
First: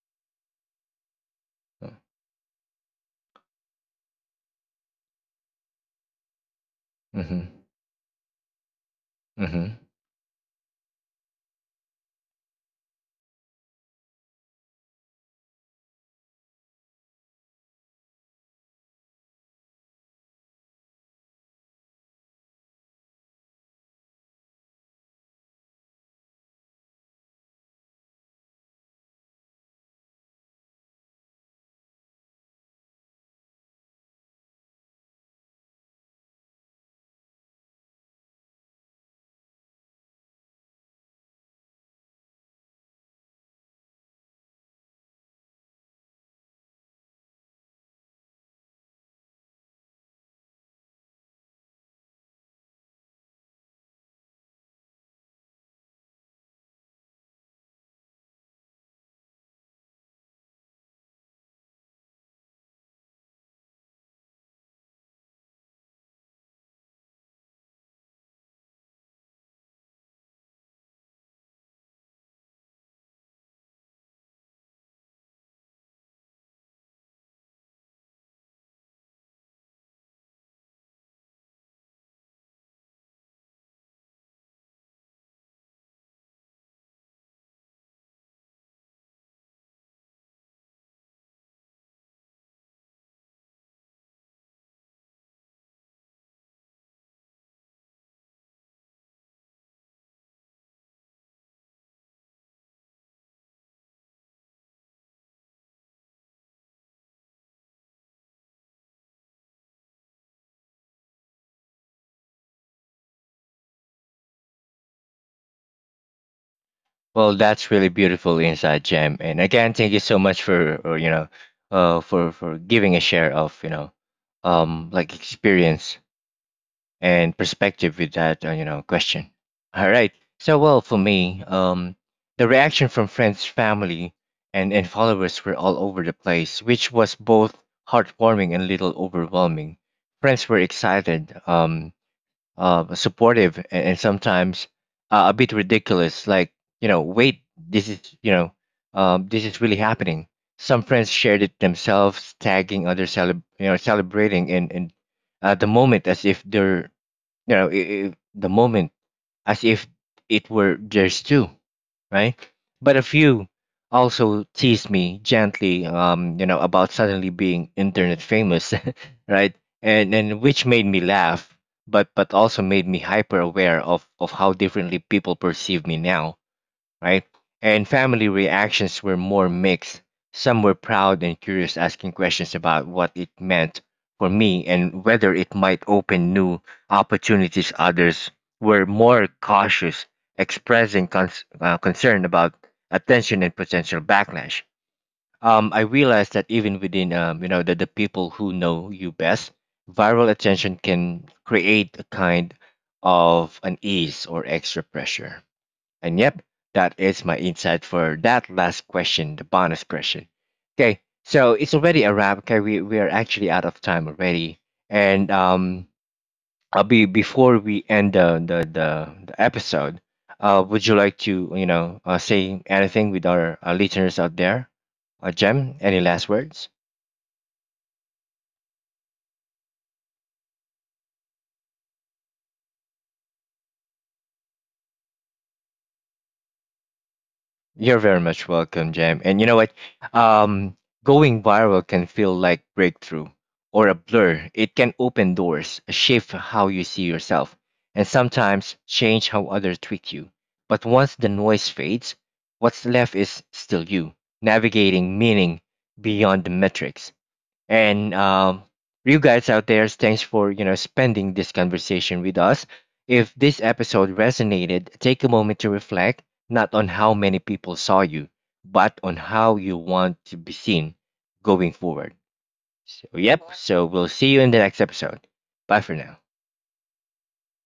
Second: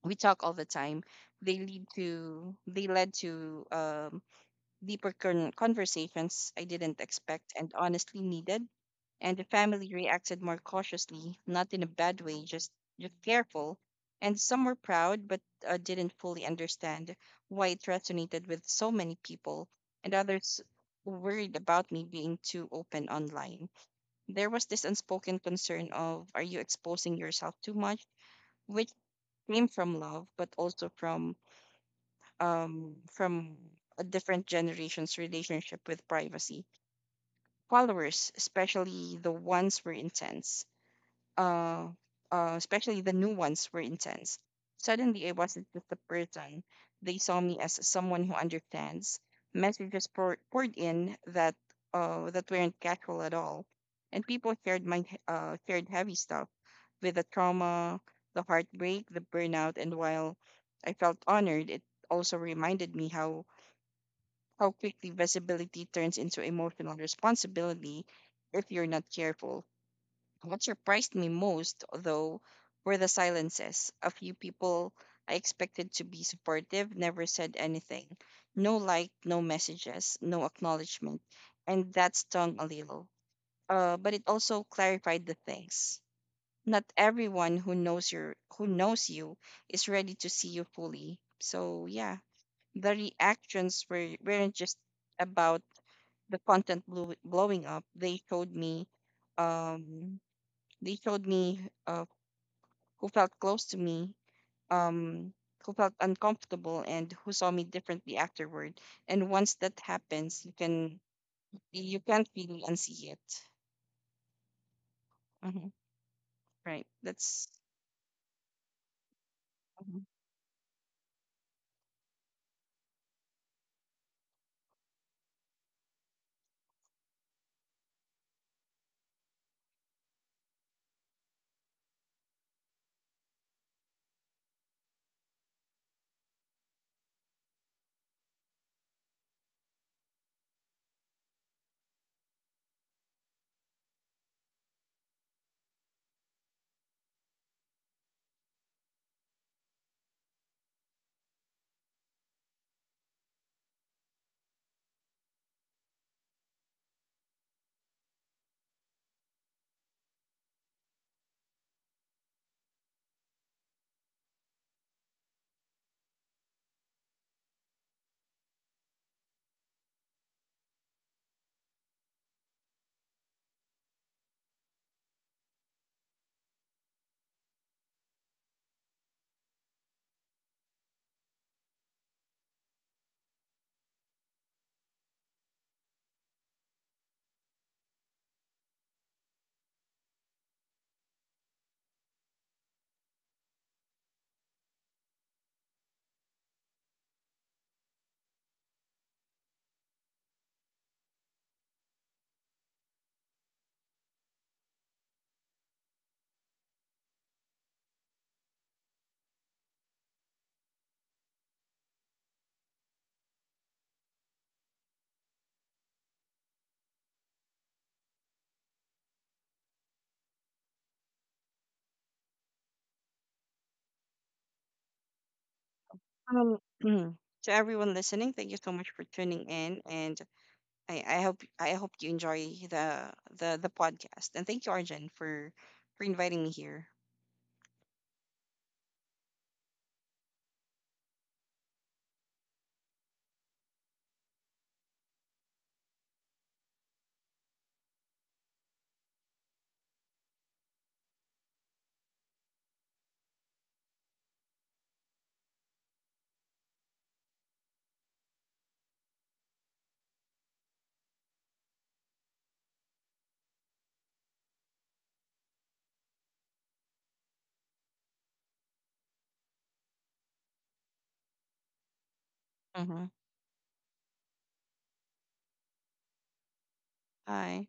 Speaker 2: we talk all the time. They lead to they led to um, deeper con- conversations I didn't
Speaker 1: Mm-hmm.
Speaker 2: expect and honestly needed. And the
Speaker 1: Mm-hmm.
Speaker 2: family reacted more cautiously, not in a bad way, just, just careful. And some were proud, but uh, didn't fully understand why it resonated with so many people. And others worried about me being too open online. There was this unspoken concern of, are you exposing yourself too much? Which came from love, but also from um, from a different generation's relationship with privacy. Followers, especially the ones were intense. Uh, uh, especially the new ones were intense. Suddenly, I wasn't just a person. They saw me as someone who understands. Messages pour- poured in that uh, that weren't casual at all, and people shared my he- uh, shared heavy stuff, with the trauma, the heartbreak, the burnout, and while I felt honored, it also reminded me how how quickly visibility turns into emotional responsibility if you're not careful. What surprised me most, though, were the silences. A few people I expected to be supportive never said anything. No like, no messages, no acknowledgement. And that stung a little. Uh, but it also clarified the things. Not everyone who knows your who knows you is ready to see you fully. So yeah, the reactions were weren't just about the content blew, blowing up. They showed me, um, they showed me uh, who felt close to me, um, who felt uncomfortable, and who saw me differently afterward. And once that happens, you can you can't really unsee it. Hmm. Right.
Speaker 1: Well,
Speaker 2: That's
Speaker 1: that's really beautiful insight, Jam. And again, thank you
Speaker 2: mhm.
Speaker 1: so much for, or, you know, uh, for for giving a share of, you know, um, like experience and perspective with that uh, you know question. All right. So well for me, um, the reaction from friends, family, and and followers were all over the place, which was both heartwarming and a little overwhelming. Friends were excited, um, uh, supportive, and, and sometimes uh, a bit ridiculous. Like you know, wait, this is you know, um, this is really happening. Some friends shared it themselves, tagging others, celeb- you know, celebrating and and uh, the moment as if they're you know, I I the moment as if it were theirs too, right? But a few also teased me gently, um, you know, about suddenly being internet famous, right? And and which made me laugh, but but also made me hyper aware of of how differently people perceive me now, right? And family reactions were more mixed. Some were proud and curious, asking questions about what it meant for me and whether it might open new opportunities. Others were more cautious, expressing cons- uh, concern about attention and potential backlash. Um, I realized that even within, um, you know, the, the people who know you best, viral attention can create a kind of unease or extra pressure. And yep, that is my insight for that last question, the bonus question. Okay, so it's already a wrap. Okay, we, we are actually out of time already. And um, I'll be before we end the the the, the episode. Uh, would you like to you know uh, say anything with our uh, listeners out there? Uh, Jem, any last
Speaker 2: um,
Speaker 1: words?
Speaker 2: to everyone listening, thank you so much for tuning in, and I, I hope I hope you enjoy the the the podcast. And thank you, Arjun, for for inviting me here.
Speaker 1: You're very much welcome, Jam. And you know what? Um, Going viral can feel like breakthrough or a blur. It can open doors, shift how you see yourself, and sometimes change how others treat you. But once the noise fades, what's left is still you, navigating meaning beyond the metrics. And um, you guys out there, thanks for you know spending this conversation with us. If this episode resonated, take a moment to reflect not on how many people saw you, but on how you want to be seen going forward.
Speaker 2: Mm-hmm.
Speaker 1: So, yep. So we'll see you in the next episode. Bye for now.
Speaker 2: Bye.